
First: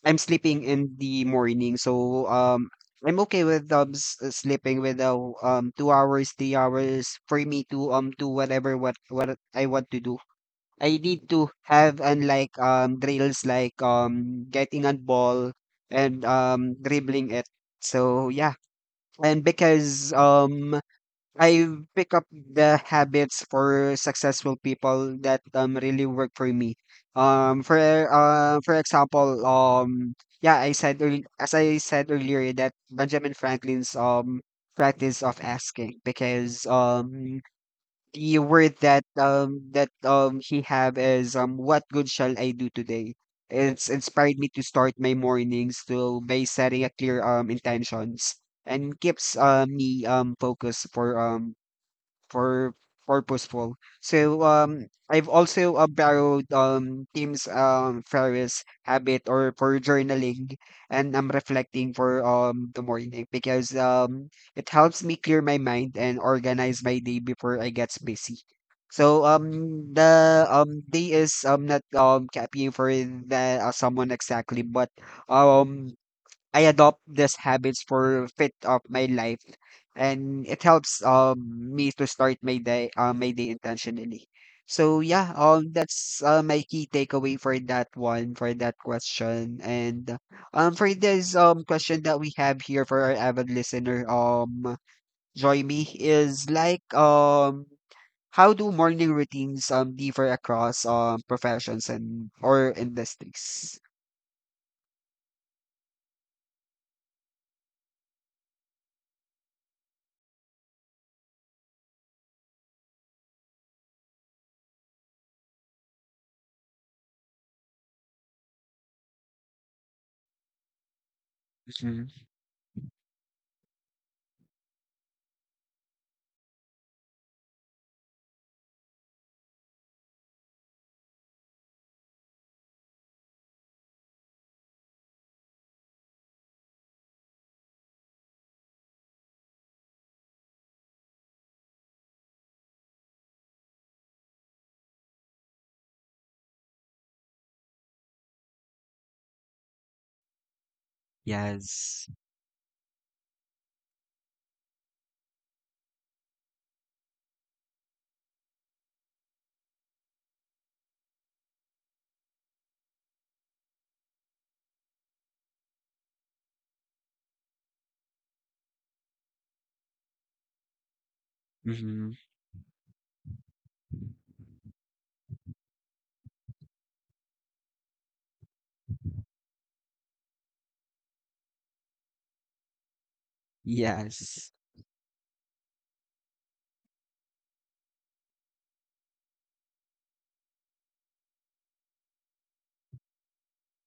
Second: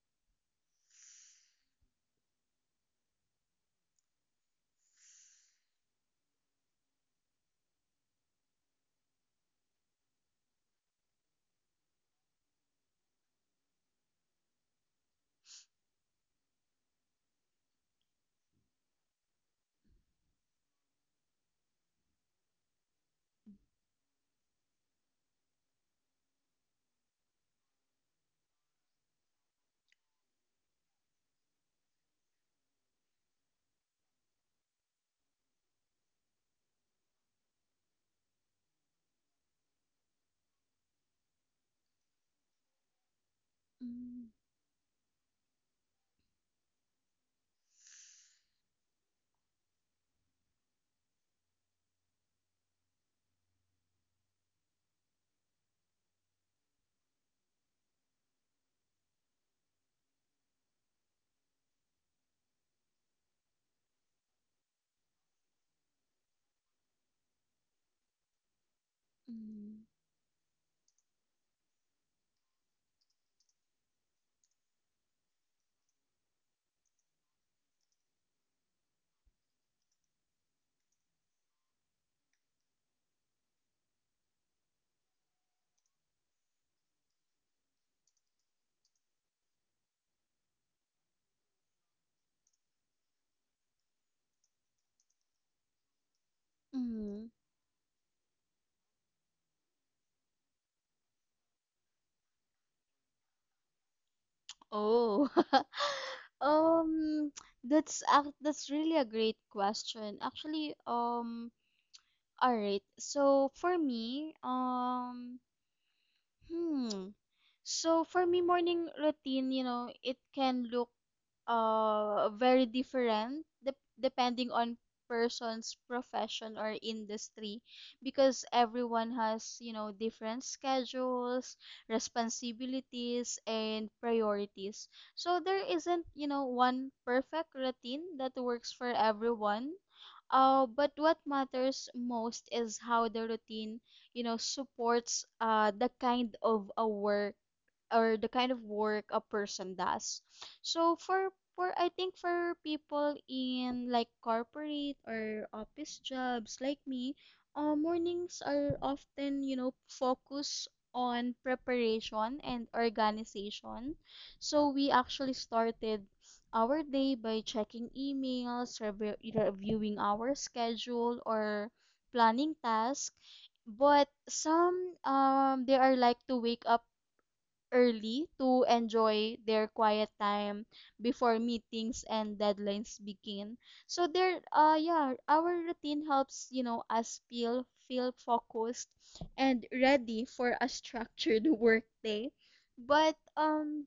Speaker 1: I'm sleeping in the morning. So, I'm okay with, s sleeping with, 2 hours, 3 hours for me to, do whatever what I want to do. I need to have unlike, drills like, getting a ball and, dribbling it. So, yeah, and because, I pick up the habits for successful people that really work for me. For for example, yeah, I said as I said earlier that Benjamin Franklin's practice of asking, because the word that that he have is what good shall I do today? It's
Speaker 2: Mm,
Speaker 1: inspired me to start my mornings to by setting a clear intentions and keeps me focused for purposeful. So I've also borrowed Tim's Ferris habit or for journaling, and I'm reflecting for the morning, because it helps me clear my mind and organize my day before I gets busy. So
Speaker 2: mm,
Speaker 1: the day is not copying for the someone exactly, but um I adopt these habits for fit of my life, and it helps me to start my day intentionally. So yeah, that's my key takeaway for that one, for that question. And for this question that we have here for our avid listener, join me is like,
Speaker 2: mm.
Speaker 1: how do morning routines differ across professions and or industries?
Speaker 2: Oh. um that's really a great question, actually. All right. Hmm So for me, morning routine, it can look
Speaker 1: Mhm.
Speaker 2: very different depending on person's profession or industry, because everyone has, different schedules, responsibilities, and priorities. So there isn't, one perfect routine that works for everyone. But what matters most is how the routine, supports the kind of work a person does. So for I
Speaker 1: Yes.
Speaker 2: think for people in like corporate or office jobs like me, mornings are often, focus on preparation and organization. So we actually started our day by checking emails, reviewing our schedule or
Speaker 1: Mm-hmm.
Speaker 2: planning tasks, but some, they are like to wake up early to enjoy their quiet time before meetings and deadlines begin. So there
Speaker 1: Yes.
Speaker 2: yeah, our routine helps, us feel focused and ready for a structured workday. But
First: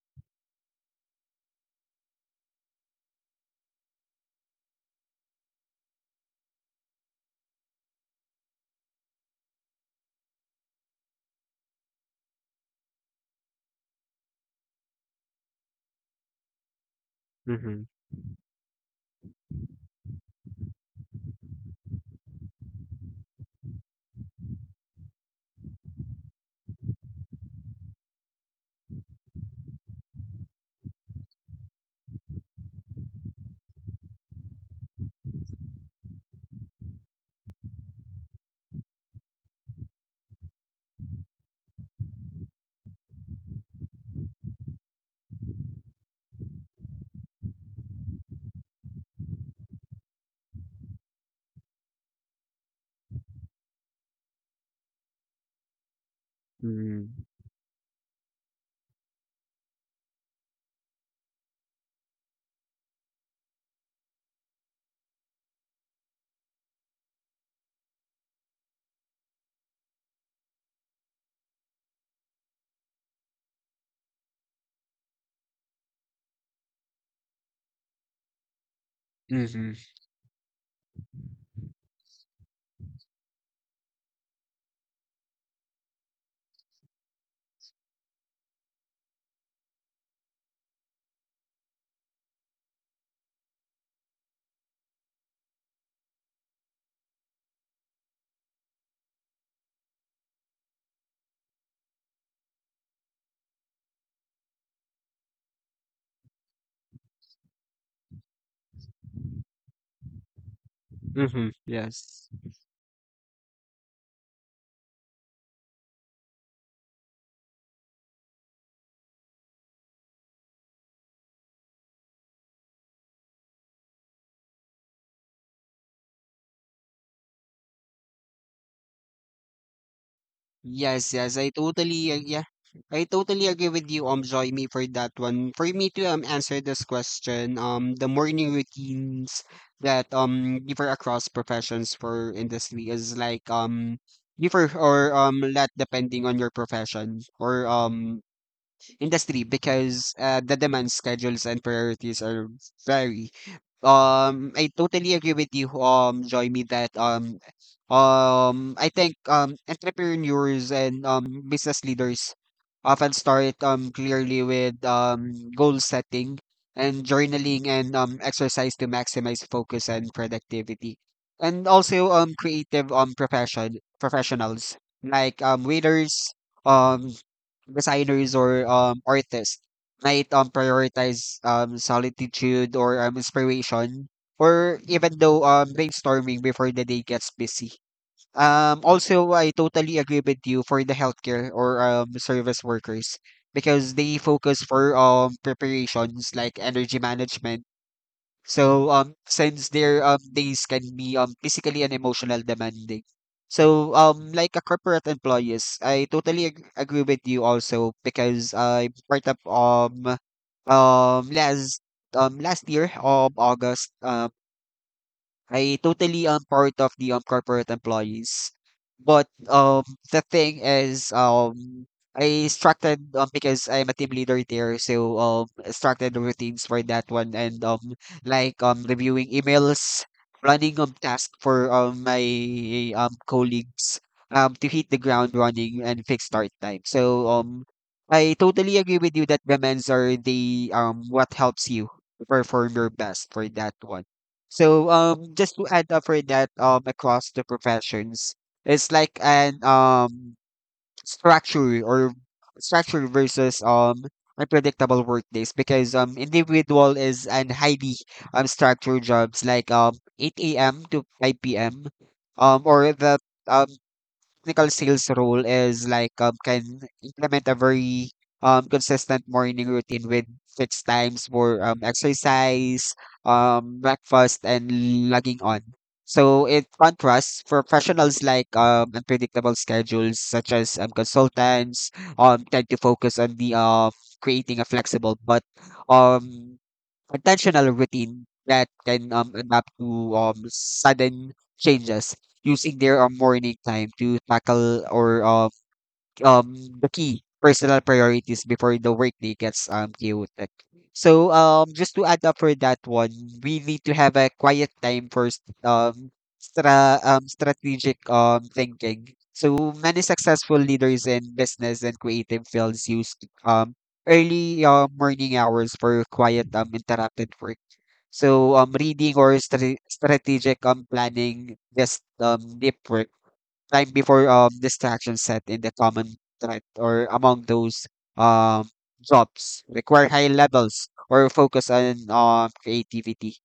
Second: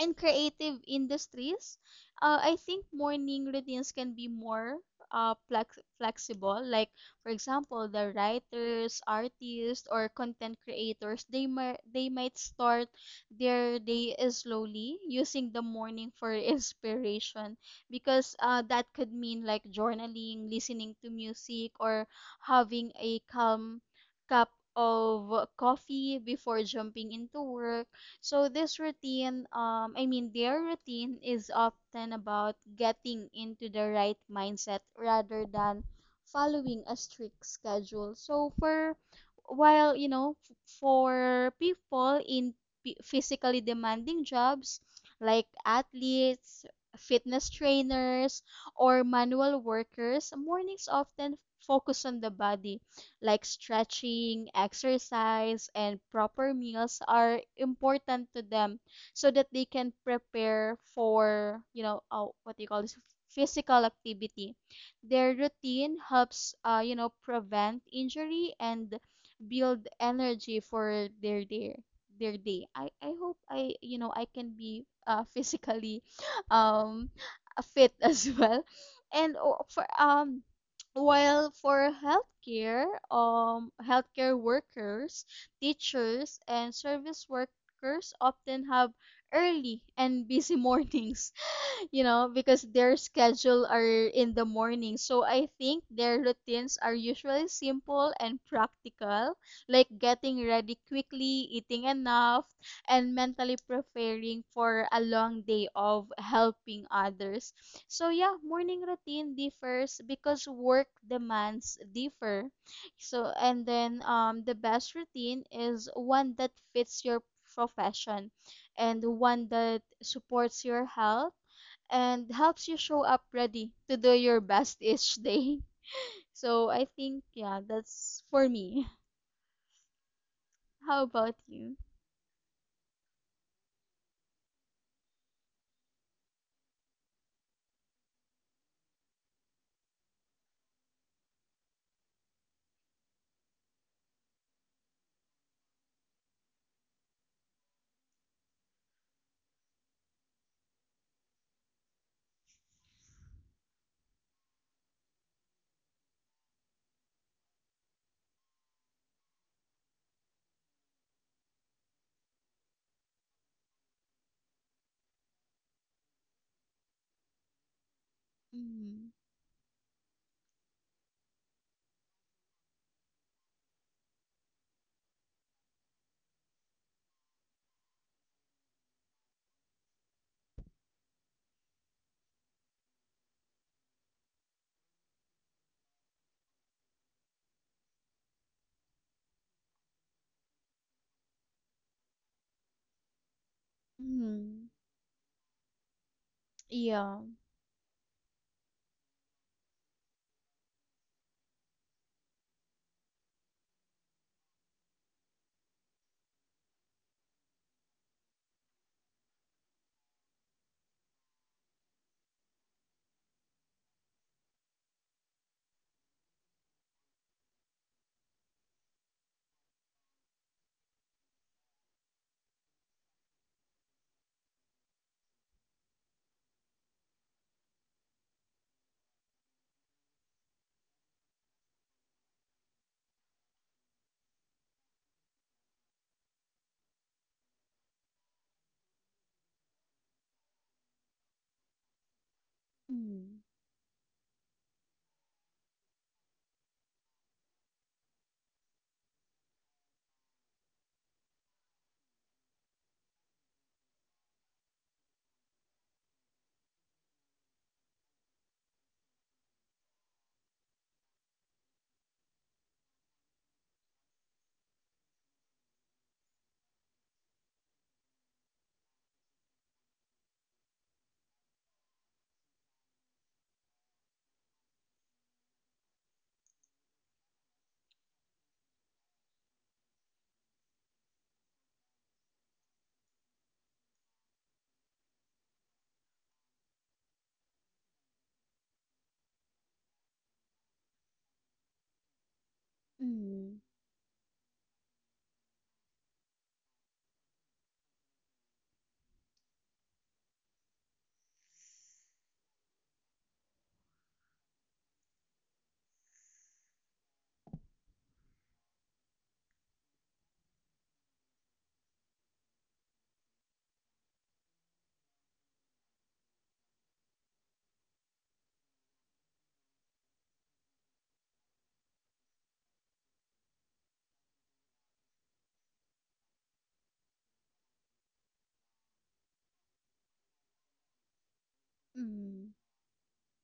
Speaker 2: in creative industries, I think morning routines can be more flexible. Like, for example, the writers, artists, or content creators, they might start their day is slowly, using the morning for inspiration,
Speaker 1: Mhm.
Speaker 2: because that could mean like journaling, listening to music, or having a calm cup of coffee before jumping into work. So this routine, I mean their routine, is often about getting into the right mindset rather than following a strict schedule. So for while you know f- for people in physically demanding jobs like athletes, fitness trainers, or manual workers, mornings often focus on the body, like stretching, exercise, and proper meals
Speaker 1: Mhm.
Speaker 2: are important to them so that they can prepare for, what do you call this, physical activity. Their routine helps, prevent injury and build energy for their day. I hope I you know I can be physically um fit as well. And o-
Speaker 1: Mhm.
Speaker 2: for while for healthcare workers, teachers and service workers often have early and busy mornings, because their schedule are in the morning. So I think their routines are usually simple and practical, like getting ready quickly, eating enough, and mentally preparing for a long day of helping others. So yeah, morning routine differs because work
Speaker 1: Mhm.
Speaker 2: demands
Speaker 1: Yes.
Speaker 2: differ. So and then the best routine is one that fits your profession and one that supports your health and helps you show up ready to do your best each day. So I think yeah, that's for me. How
Speaker 1: Yes, yes.
Speaker 2: about you?
Speaker 1: Yeah. I totally agree with you, Joy, me, for that one. For me to answer this question, the morning routines that differ across professions for industry is like differ or lot depending on your profession or industry, because the demand schedules and priorities are vary. I totally agree with you, Joymi, that I think entrepreneurs and business leaders often start clearly with goal setting and journaling and exercise to
Speaker 2: Mm-hmm.
Speaker 1: maximize focus and productivity, and also creative professionals like waiters, um designers, or artists, might prioritize solitude or inspiration, or even though brainstorming before the day gets busy. Also I totally agree with you for the healthcare or service workers, because they focus
Speaker 2: Mm-hmm.
Speaker 1: for preparations like energy
Speaker 2: Yeah.
Speaker 1: management. So since their days can be physically and emotional demanding. So like a corporate employees, agree with you also, because I part of last last year of August, I totally am part of the corporate employees. But the thing is, I structured because I'm a team leader there, so structured routines for that one and like reviewing emails, running task for my colleagues to hit the ground running and fix start time. So I totally agree with you that demands are the what helps you perform your best
Speaker 2: Mm-hmm.
Speaker 1: for that one. So just to add up for that across the professions, it's like an structure or structure versus unpredictable workdays, because individual is an highly structured jobs like 8 a.m. to 5 p.m. Or the uh, technical sales role, is like can implement a very consistent morning routine with fixed times for exercise, breakfast, and logging on. So it contrasts for professionals like unpredictable schedules, such as consultants, tend to focus on the creating a flexible but um intentional routine that can adapt to sudden changes, using their
Speaker 2: Mm-hmm.
Speaker 1: morning time to tackle or um the key personal priorities before the workday gets chaotic. So just to add up for that one, we need to have a quiet time for strategic thinking. So many successful leaders in business and creative fields use um early morning hours for quiet interrupted work. So reading or strategic planning, just deep work time before distraction set in the common threat or among those um jobs require high levels or focus on
Speaker 2: Mm-hmm.
Speaker 1: creativity.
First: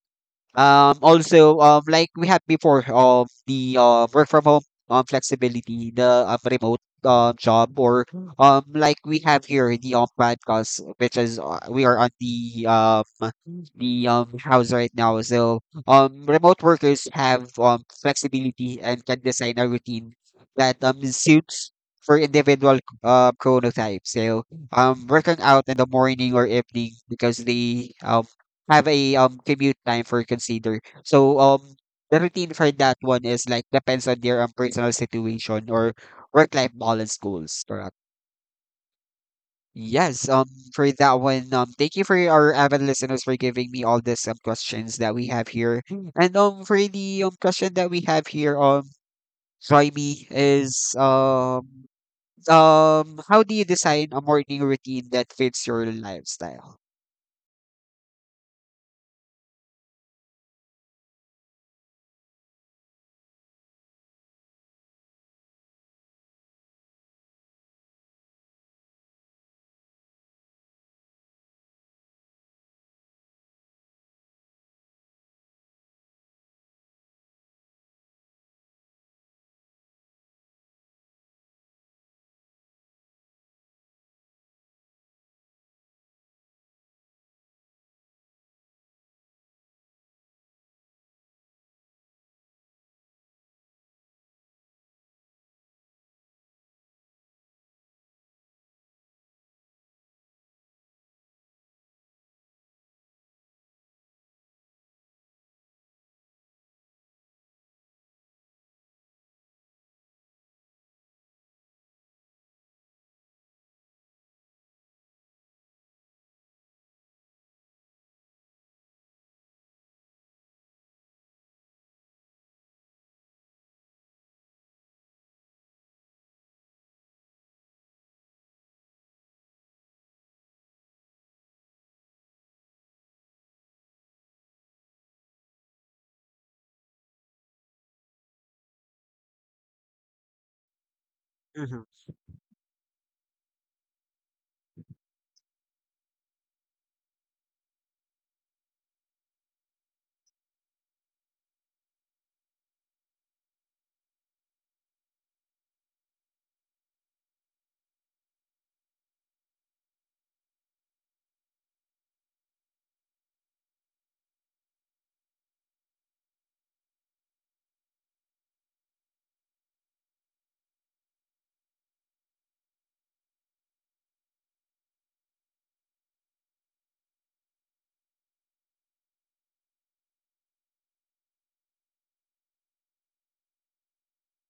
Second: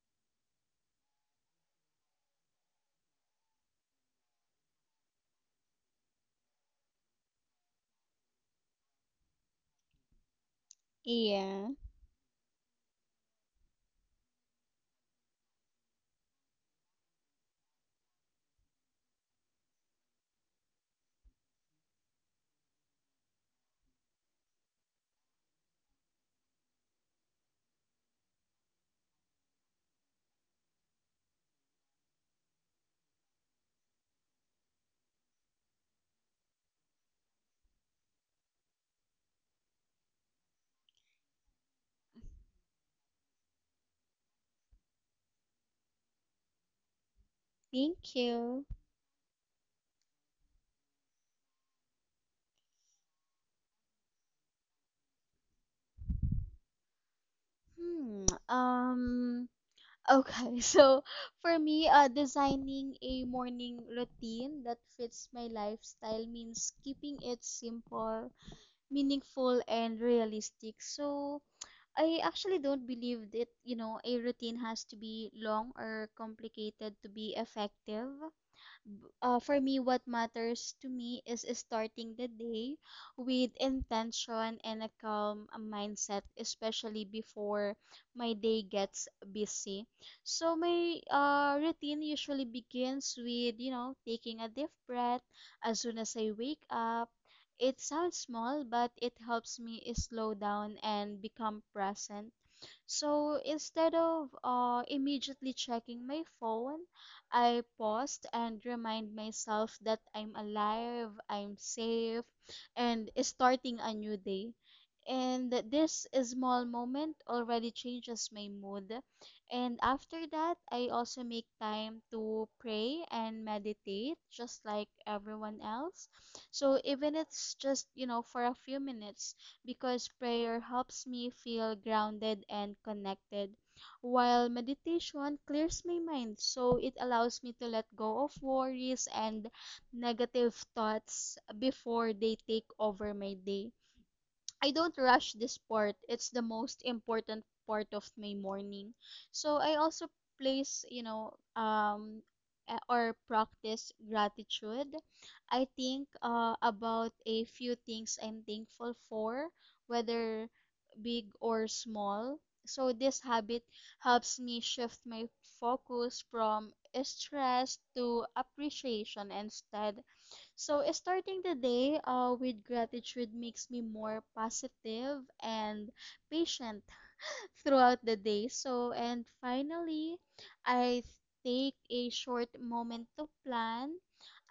Speaker 1: Also like we had before the work from home flexibility, the remote job, or like we have here, the podcast, which is
Speaker 2: Yeah.
Speaker 1: we are on the the house right now. So remote workers have flexibility and can design a routine that suits for individual chronotypes. So working out in the morning or evening because they have a commute time for consider. So the routine for that one is like depends on their personal situation or work life balance goals. Correct. Yes, for that one, thank you for our avid listeners for giving me all these questions that we have here. And for the question that we
Speaker 2: Thank
Speaker 1: have here,
Speaker 2: you.
Speaker 1: Jaime is how do you design a morning routine that fits your lifestyle?
Speaker 2: Hmm. Okay. So for me, designing a morning routine that fits my lifestyle means keeping it simple, meaningful, and realistic. So I actually don't believe that, a routine has to be long or complicated to be effective. For me, what matters to me is starting the day with intention and a calm mindset, especially before my day gets busy. So my routine usually begins with, taking a deep breath as soon as I wake up. It sounds small, but it helps me slow down and become present. So instead of immediately checking my phone, I paused and remind myself that I'm alive, I'm safe, and starting a new day. And this small moment already changes my mood. And after that, I also make time to pray and meditate just like everyone else. So even it's just, for a few minutes, because prayer helps me feel grounded and connected, while meditation clears my mind. So it allows me to let go of worries and negative thoughts
Speaker 1: Mm-hmm.
Speaker 2: before they take over my day. I don't rush this part. It's the most important part of my morning. So I also place, you know, a- or practice gratitude. I think about a few things I'm thankful for, whether big or small. So this habit helps me shift my focus from stress to appreciation instead. So, starting the day with gratitude makes me more positive and patient throughout the day. So, and finally, I take a short moment to plan.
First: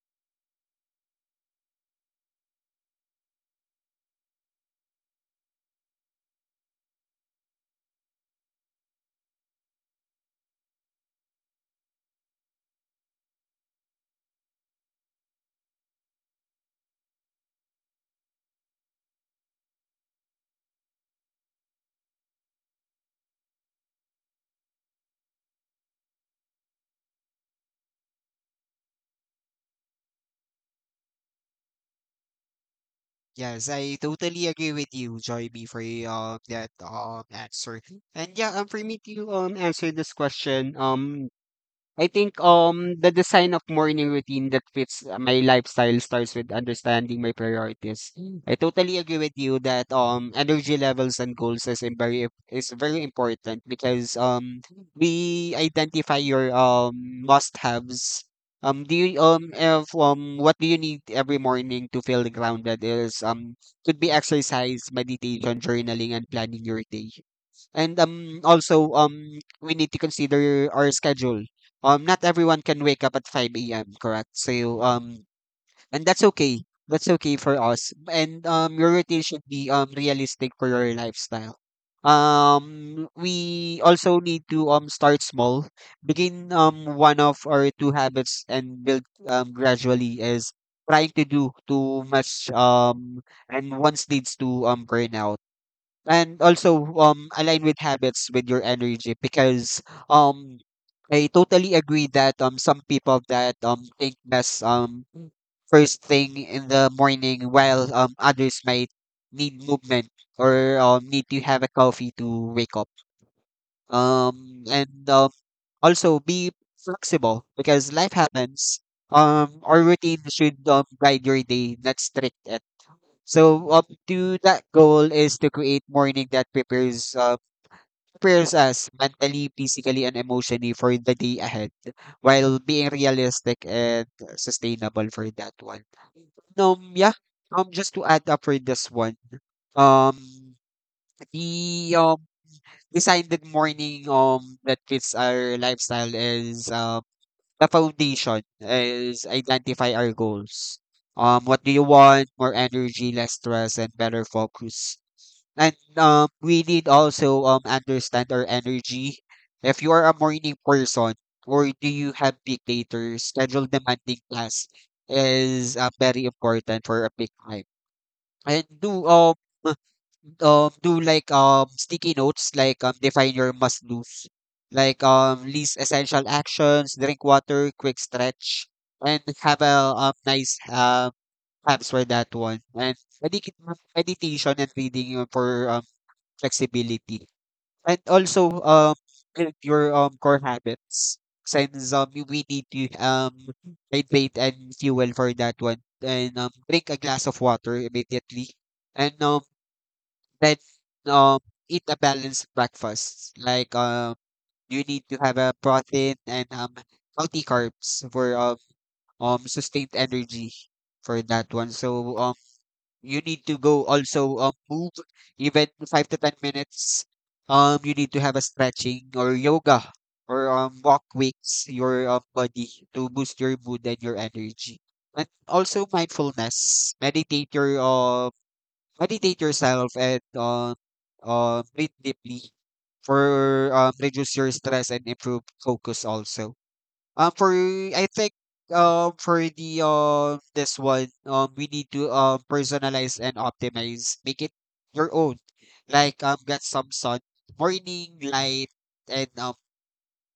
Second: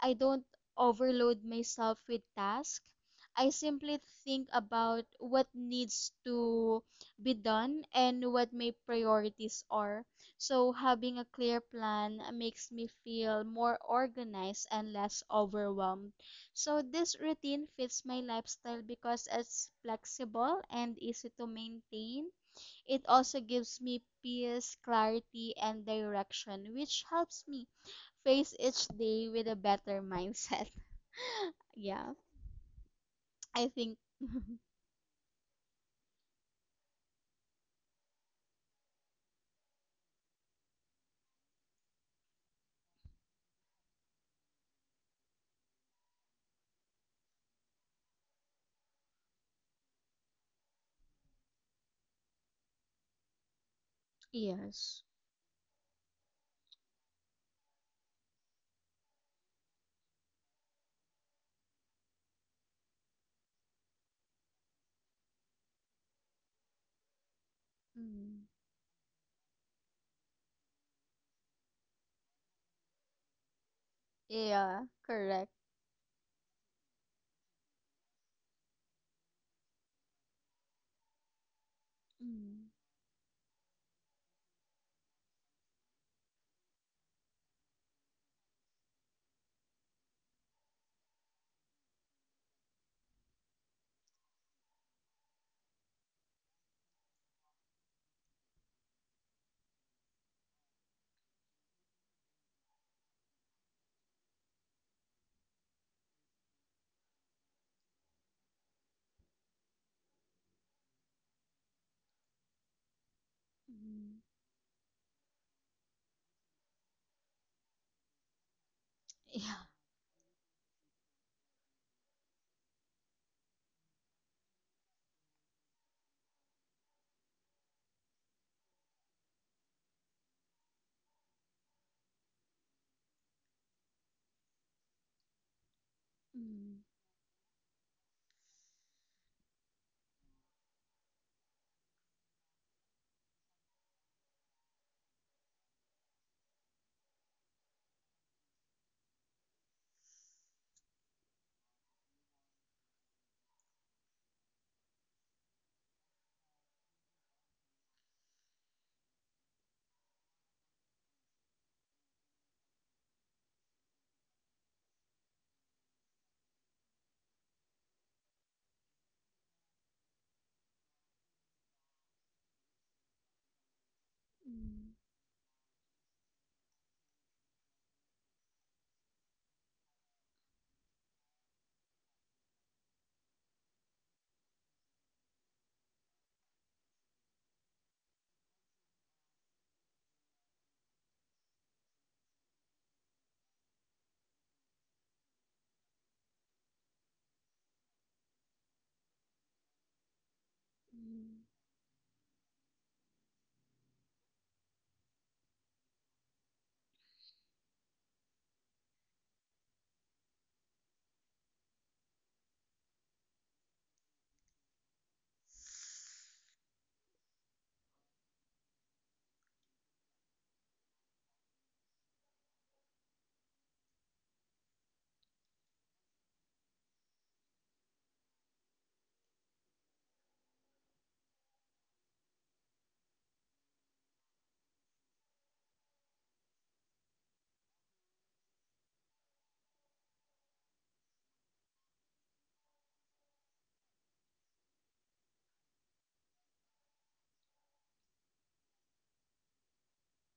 Speaker 2: I don't overload myself with tasks. I simply think about what needs to be done and what my priorities are. So, having a clear plan makes me feel more organized and less overwhelmed. So, this routine fits my lifestyle because it's flexible and easy to maintain. It also gives me peace, clarity, and direction, which helps me face each day with a better mindset. Yeah, I
Speaker 1: Yes, I
Speaker 2: think.
Speaker 1: totally agree with you, Joy B, for that answer. And yeah, for me to answer this question, I think the design of morning routine that fits my lifestyle starts with understanding my priorities. I totally agree with you that energy levels and goals very is very important because
Speaker 2: Yes.
Speaker 1: we identify your must-haves. Do you if, what do you need every morning to feel grounded is could be exercise, meditation, journaling, and planning your day. And um
Speaker 2: Mm.
Speaker 1: also um we need to consider our schedule. Not everyone can wake up at 5 a.m., correct? So
Speaker 2: Yeah, correct.
Speaker 1: and that's okay. That's okay for us. And your routine should be realistic for your lifestyle.
Speaker 2: Mm.
Speaker 1: We also need to start small. Begin one of or two habits and build gradually is trying to do too much and once leads to burnout, and also align with habits with your energy, because um I totally agree that some people that think best first thing in the morning, while others might need movement or need to have a coffee to wake up.
Speaker 2: Mm.
Speaker 1: And Also be flexible because life happens.
Speaker 2: Yeah.
Speaker 1: Our routine should guide your day, not strict, so up to that goal is to create morning that prepares us mentally, physically, and emotionally for the day ahead, while being realistic and sustainable for that one.
Speaker 2: Mm.
Speaker 1: Yeah. Just to add up for this one. Um, the decided morning that fits our lifestyle is the foundation is identify our goals. What do you want? More energy, less stress, and better focus, and we need also understand our energy. If you are a morning person, or do you have peak later, schedule demanding class is very important for a peak time. And do like sticky notes, like define your must do's,
Speaker 2: Mm.
Speaker 1: like least essential actions, drink water, quick stretch, and have a nice apps for that one. And medic- meditation and reading for flexibility. And also, build your core habits, since we need to hydrate and fuel for that one. And drink a glass of water immediately. And then um
Speaker 2: Mm.
Speaker 1: eat a balanced breakfast. Like you need to have a protein and healthy carbs for sustained energy for that one. So you need to go also move even 5 to 10 minutes. You need to have a stretching or yoga or walk wakes your body to boost your mood and your energy. And also mindfulness, meditate yourself, and breathe deeply for reduce your stress and improve focus also. For I think For the this one, we need to personalize and optimize, make it your own. Like get some sun, morning light, and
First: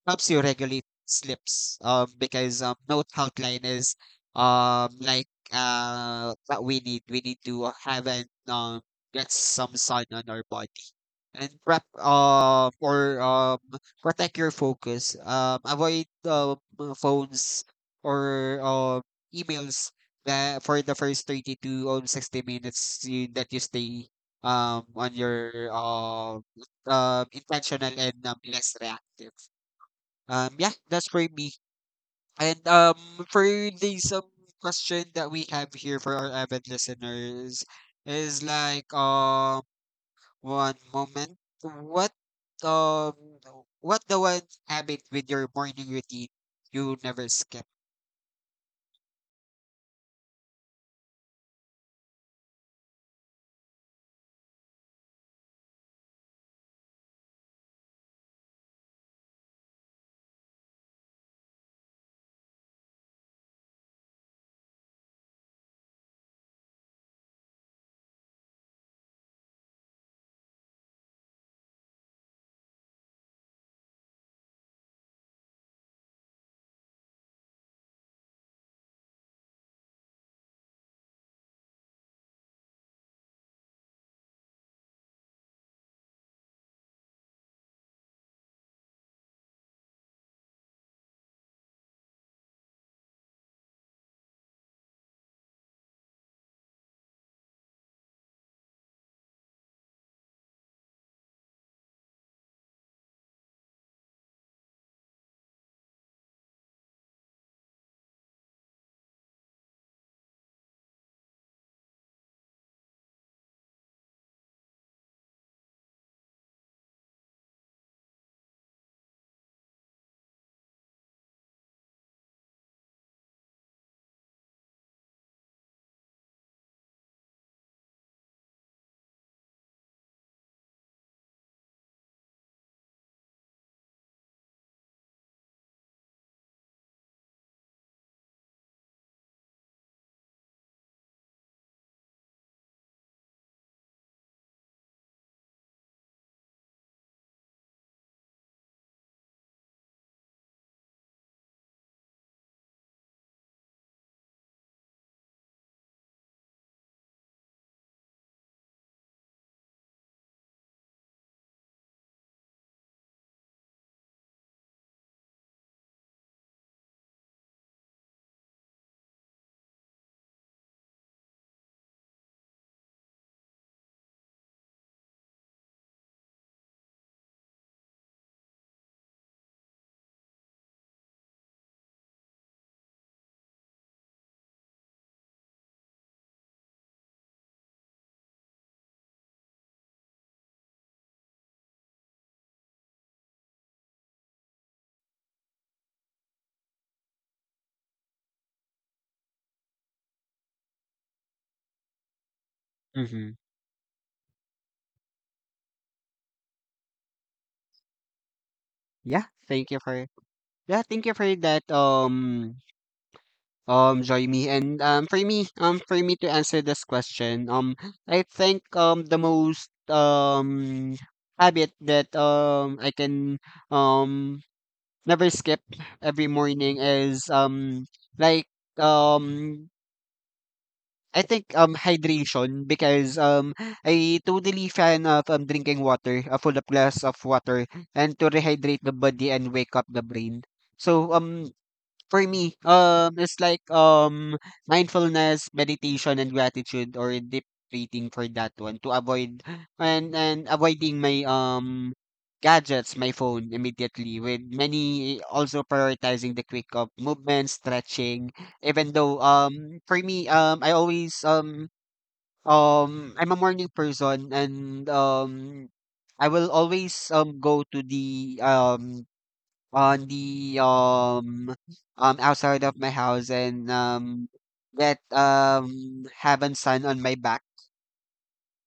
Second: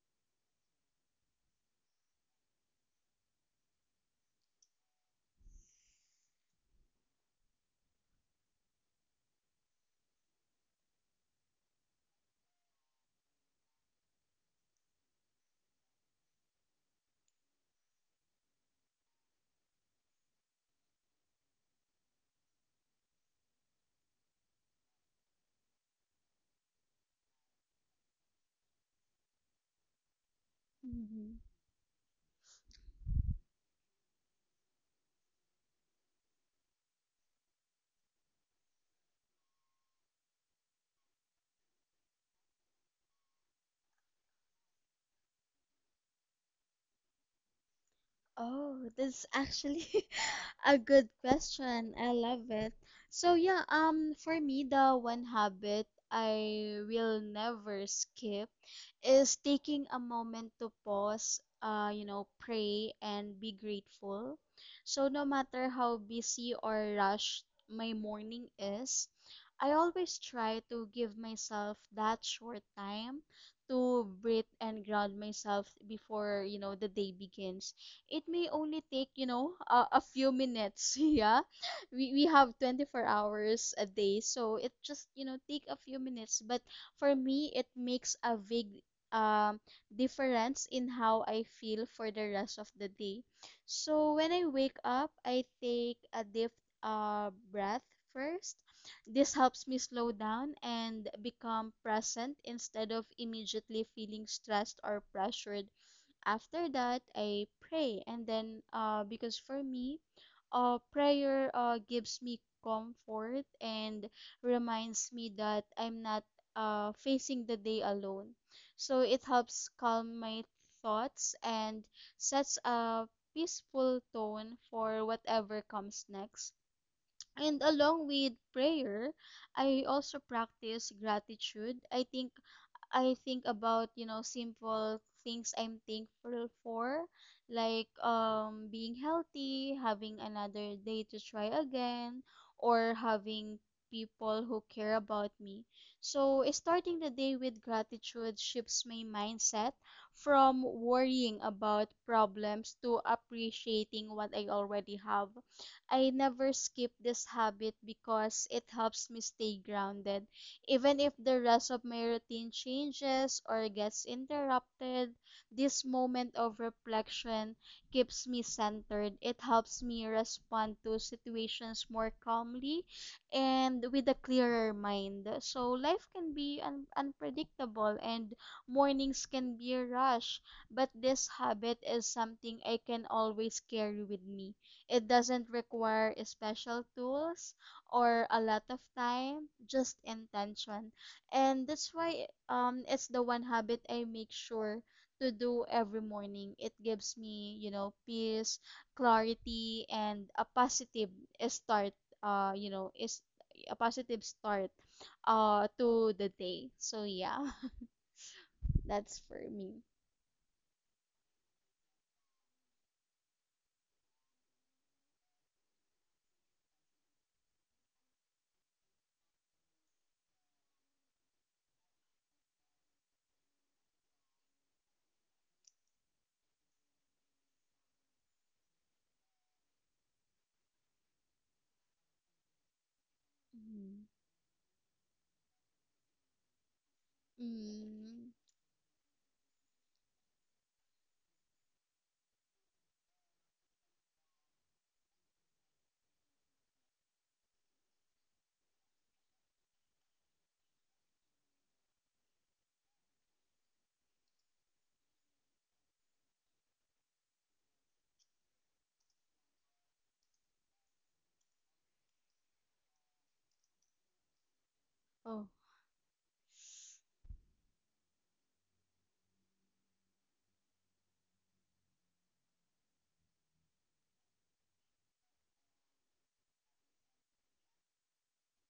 Speaker 1: helps you regulate sleeps. Because note outline is what we need, we need to have an get some sun on our body and prep or protect your focus. Avoid phones or emails, that for the first 30 to or 60 minutes you, that you stay on your intentional and less reactive. Yeah, that's for
Speaker 2: Mhm.
Speaker 1: me. And for the some question that we have here for our avid listeners is like one moment. What um what the one habit with your morning routine you never skip?
Speaker 2: Oh, that's actually a good question. I love it. So yeah, for me, the one habit I will never skip is taking a moment to pause, pray and be grateful. So no matter how busy or rushed my morning is, I always try to give myself that short time to breathe and ground myself before, the day begins. It may only take a few minutes. Yeah, we have 24 hours a day, so it just, take a few minutes. But for me, it makes a big um difference in how I feel for the rest of the day. So when I wake up, I take a deep breath first. This helps me slow down and become present instead of immediately feeling stressed or pressured. After that, I pray, and then because for me, prayer gives me comfort and reminds me that I'm not facing the day alone. So it helps calm my thoughts and sets a peaceful tone for whatever comes next. And along with prayer, I also practice gratitude. I think about, simple things I'm thankful for, like being healthy, having another day to try again, or having people who care about me. So, starting the day with gratitude shifts my mindset from worrying about problems to appreciating what I already have. I never skip this habit because it helps me stay grounded. Even if the rest of my routine changes or gets interrupted, this moment of reflection keeps me centered. It helps me respond to situations more calmly and with a clearer mind. So life can be unpredictable and mornings can be a rush, but this habit is something I can always carry with me. It doesn't require special tools, or a lot of time, just intention. And that's why it's the one habit I make sure to do every morning. It gives me, peace, clarity and a positive start you know, is
Speaker 1: Mm-hmm.
Speaker 2: a positive start to the day. So yeah, that's
Speaker 1: Yeah,
Speaker 2: for
Speaker 1: thank you
Speaker 2: me.
Speaker 1: for yeah, thank you for that join me. And for me to answer this question, I think the most habit that I can um never skip every morning is like um I think, hydration, because,
Speaker 2: Mm.
Speaker 1: I totally fan of, drinking water, a full of glass of water, and to
Speaker 2: Mm.
Speaker 1: rehydrate the body and wake up the brain. So, for me, it's like mindfulness, meditation, and gratitude, or deep breathing for that one to avoid and avoiding my gadgets, my phone immediately. With many also prioritizing the quick of movement, stretching. Even though for me I always I'm a morning person and
Speaker 2: Oh.
Speaker 1: I will always go to the on the outside of my house, and get have a sun on my back.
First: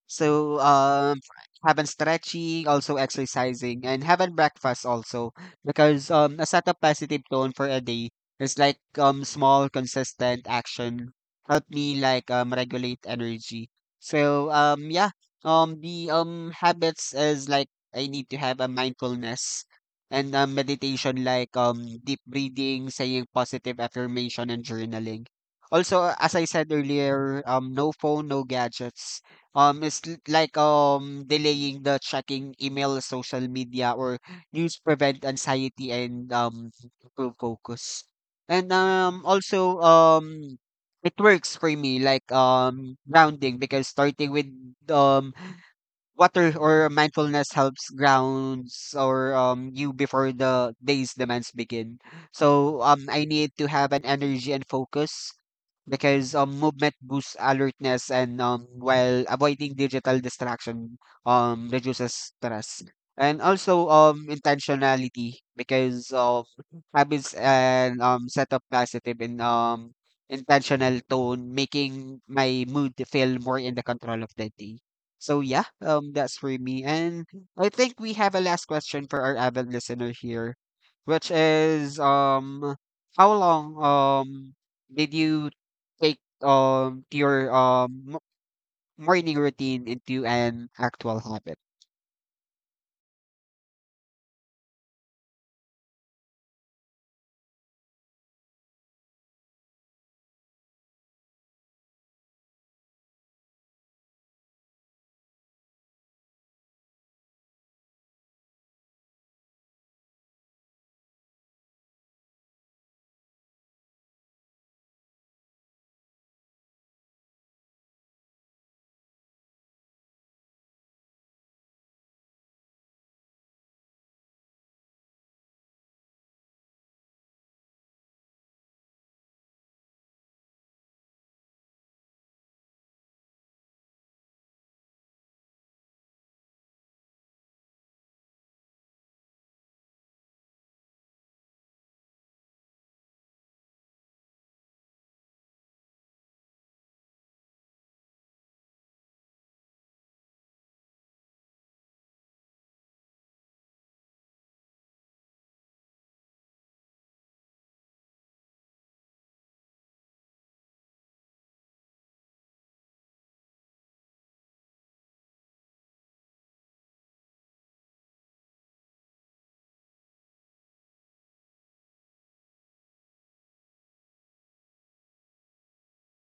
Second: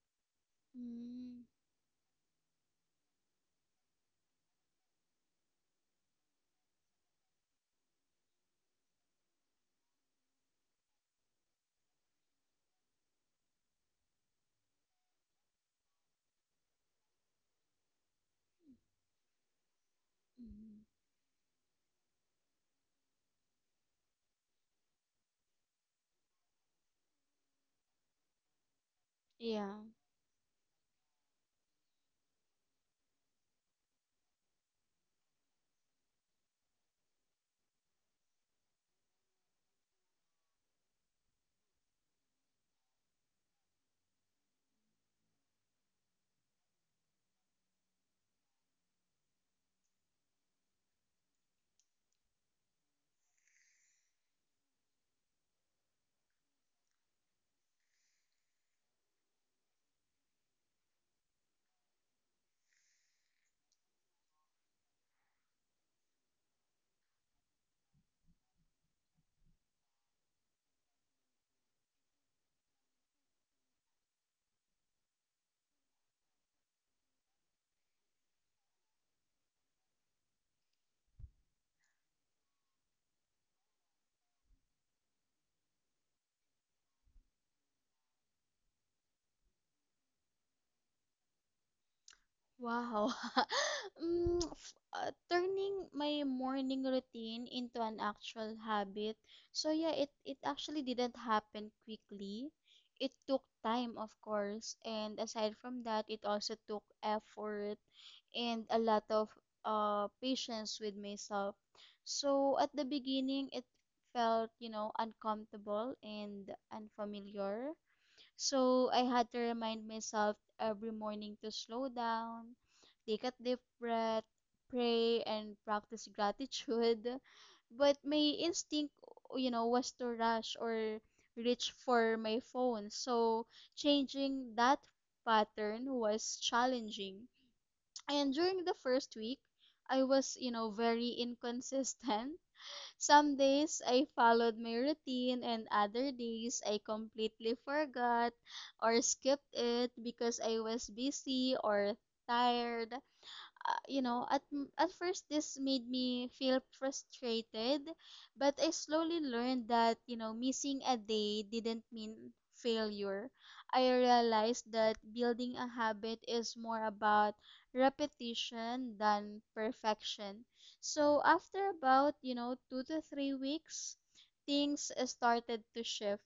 Speaker 1: So,
Speaker 2: Mm.
Speaker 1: having stretching, also exercising, and having breakfast also, because a set of positive tone for a day is like small consistent action help me like regulate energy. So yeah, the habits is like I need to have a mindfulness and
Speaker 2: Mm.
Speaker 1: meditation, like deep breathing, saying positive affirmation, and journaling. Also, as I said earlier, no phone, no gadgets,
Speaker 2: Yeah.
Speaker 1: like delaying the checking email, social media, or news prevent anxiety and improve focus. And also it works for me like grounding, because starting with um water or mindfulness helps grounds or you before the day's demands begin. So I need to have an energy and focus, because movement boosts alertness and while avoiding digital distraction reduces stress. And also intentionality because of habits and set up positive and intentional tone, making my mood feel more in the control of the day. So yeah, that's for me. And I think we have a last question for our avid listener here, which is how long did you take morning routine into an actual habit?
Speaker 2: Wow. Mm, turning my morning routine into an actual habit. So yeah, it actually didn't happen quickly. It took time, of course, and aside from that, it also took effort and a lot of patience with myself. So at the beginning, it felt, uncomfortable and unfamiliar, so I had to remind myself every morning to slow down, take a deep breath, pray, and practice gratitude. But my instinct, was to rush or reach for my phone. So changing that pattern was challenging. And during the first week, I was, very inconsistent. Some days I followed my routine and other days I completely forgot or skipped it because I was busy or tired. uh, you know, at at first this made me feel frustrated, but I slowly learned that, missing a day didn't mean failure. I realized that building a habit is more about repetition than perfection. So after about, 2 to 3 weeks, things started to shift.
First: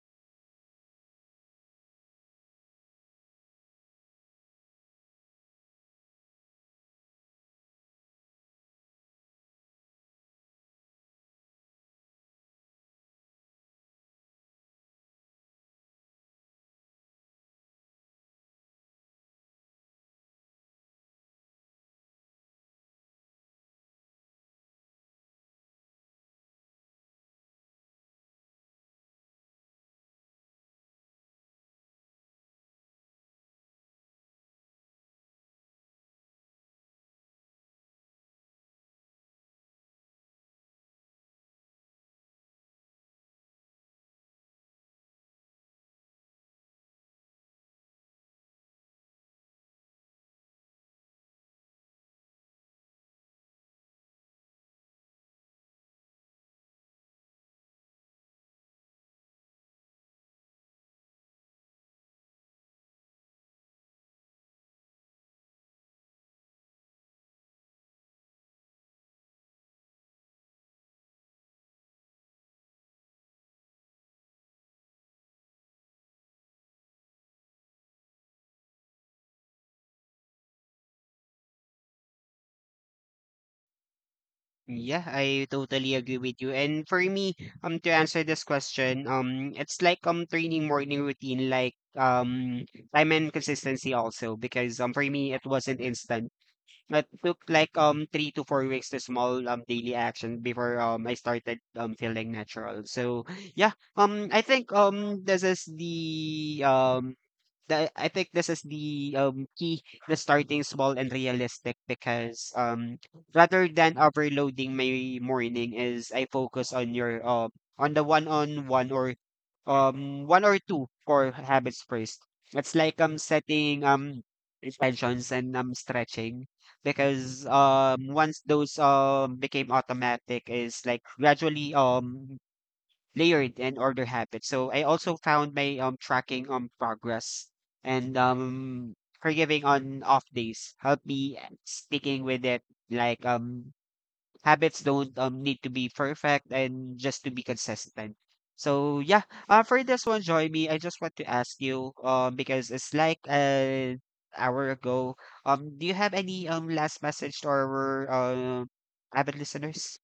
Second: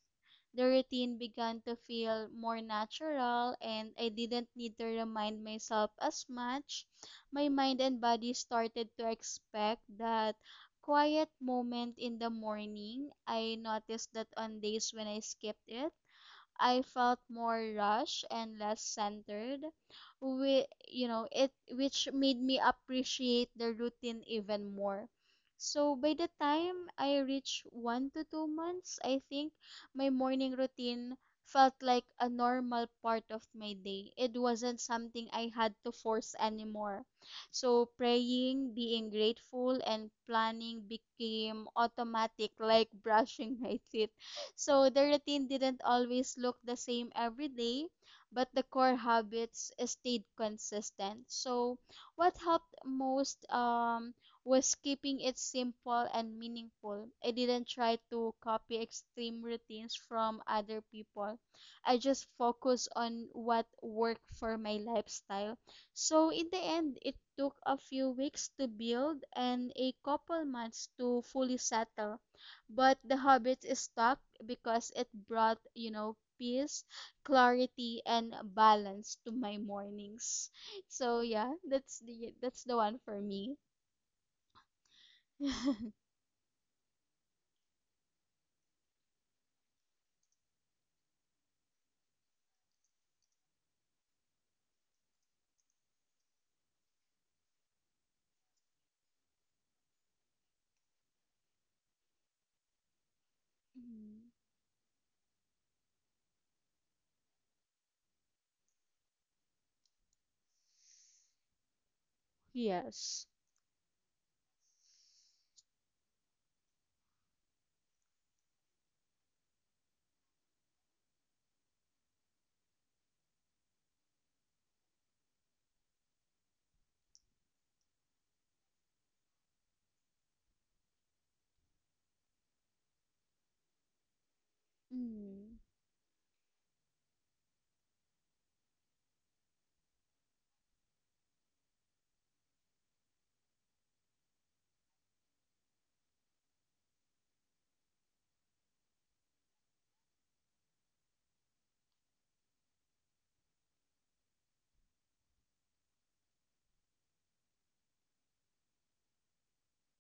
Speaker 2: The routine began to feel more natural and I didn't need to remind myself as much. My mind and body started to expect that quiet moment in the morning. I noticed that on days when I skipped it, I felt more rushed and less centered, We, you know, it which made me appreciate the routine even more. So by the time I reached 1 to 2 months, I think my morning routine felt like a normal part of my day. It wasn't something I had to force anymore. So praying, being grateful, and planning became automatic, like brushing my teeth. So the routine didn't always look the same every day, but the core habits stayed consistent. So what helped most, was keeping it simple and meaningful. I didn't try to copy extreme routines from other people. I just focused on what worked for my lifestyle. So in the end, it took a few weeks to build and a couple months to fully settle, but the habit is stuck because it brought, peace, clarity, and balance to my mornings. So yeah, that's the one for me.
Speaker 1: Yeah, I totally agree with you. And for me, to answer this question, it's like training morning routine, like time and consistency also, because for me it wasn't instant. It took like 3 to 4 weeks to small daily action before I started feeling natural. So yeah,
Speaker 2: Mhm.
Speaker 1: I think this is the I think this is the key to starting small and realistic, because
Speaker 2: Yes.
Speaker 1: rather than overloading my morning is I focus on your on the one on one or one or two core habits first. It's like setting intentions and stretching, because once those became automatic is like gradually layered and order habits. So I also found
Speaker 2: Mm.
Speaker 1: my tracking on progress and forgiving on off days help me sticking with it, like habits don't need to be perfect and just to be consistent. So yeah, for this one, Joy me. I just want to ask you, because it's like an hour ago. Do you have any last message to our avid listeners?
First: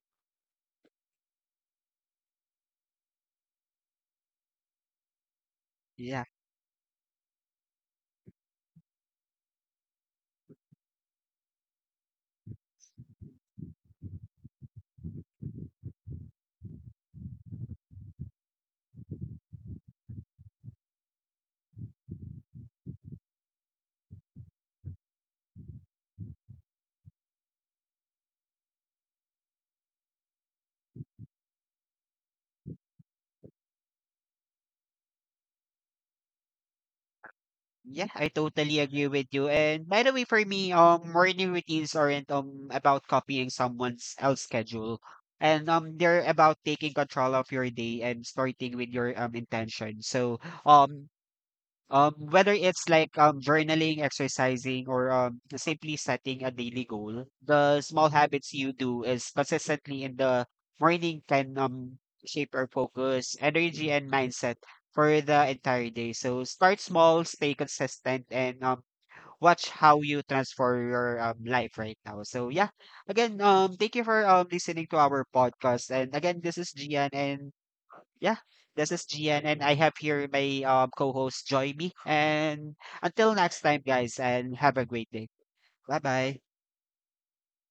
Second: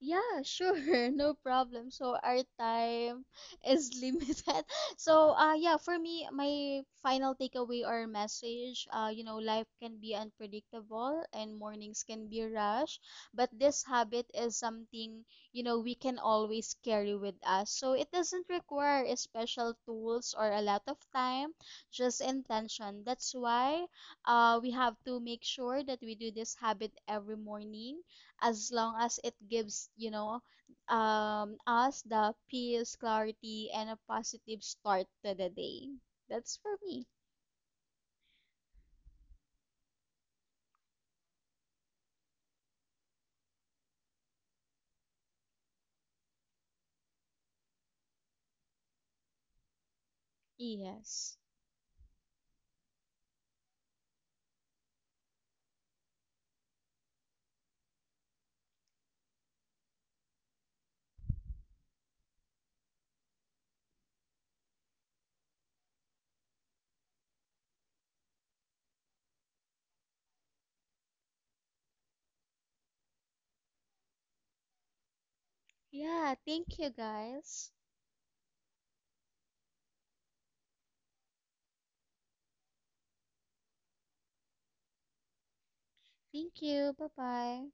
Speaker 2: Yeah, sure, no problem. So our time is limited. So yeah, for
Speaker 1: Yeah.
Speaker 2: me, my final takeaway or message, life can be unpredictable and mornings can be rush, but this habit is something, we can always carry with us. So it doesn't require a special tools or a lot of time, just intention. That's why we have to make sure that we do this habit every morning, as long as it gives us the peace, clarity and a positive start to the day. That's for me.
Speaker 1: Yeah, I totally agree with you. And by the way, for me, morning routines aren't about copying someone else's schedule, and they're about taking control of your day and starting with your intention. So, um
Speaker 2: Yes.
Speaker 1: Whether it's like journaling, exercising, or simply setting a daily goal, the small habits you do is consistently in the morning can shape our focus, energy, and mindset for the entire day. So start small, stay consistent, and watch how you transform your life right now. So yeah, again, thank you for listening to our podcast. And
Speaker 2: Yeah,
Speaker 1: again, this is
Speaker 2: thank you
Speaker 1: Gian, and
Speaker 2: guys.
Speaker 1: yeah, this is Gian, and I have here my co host, Joy B. And until next time, guys, and have a great day. Bye bye.
Speaker 2: Thank you. Bye bye.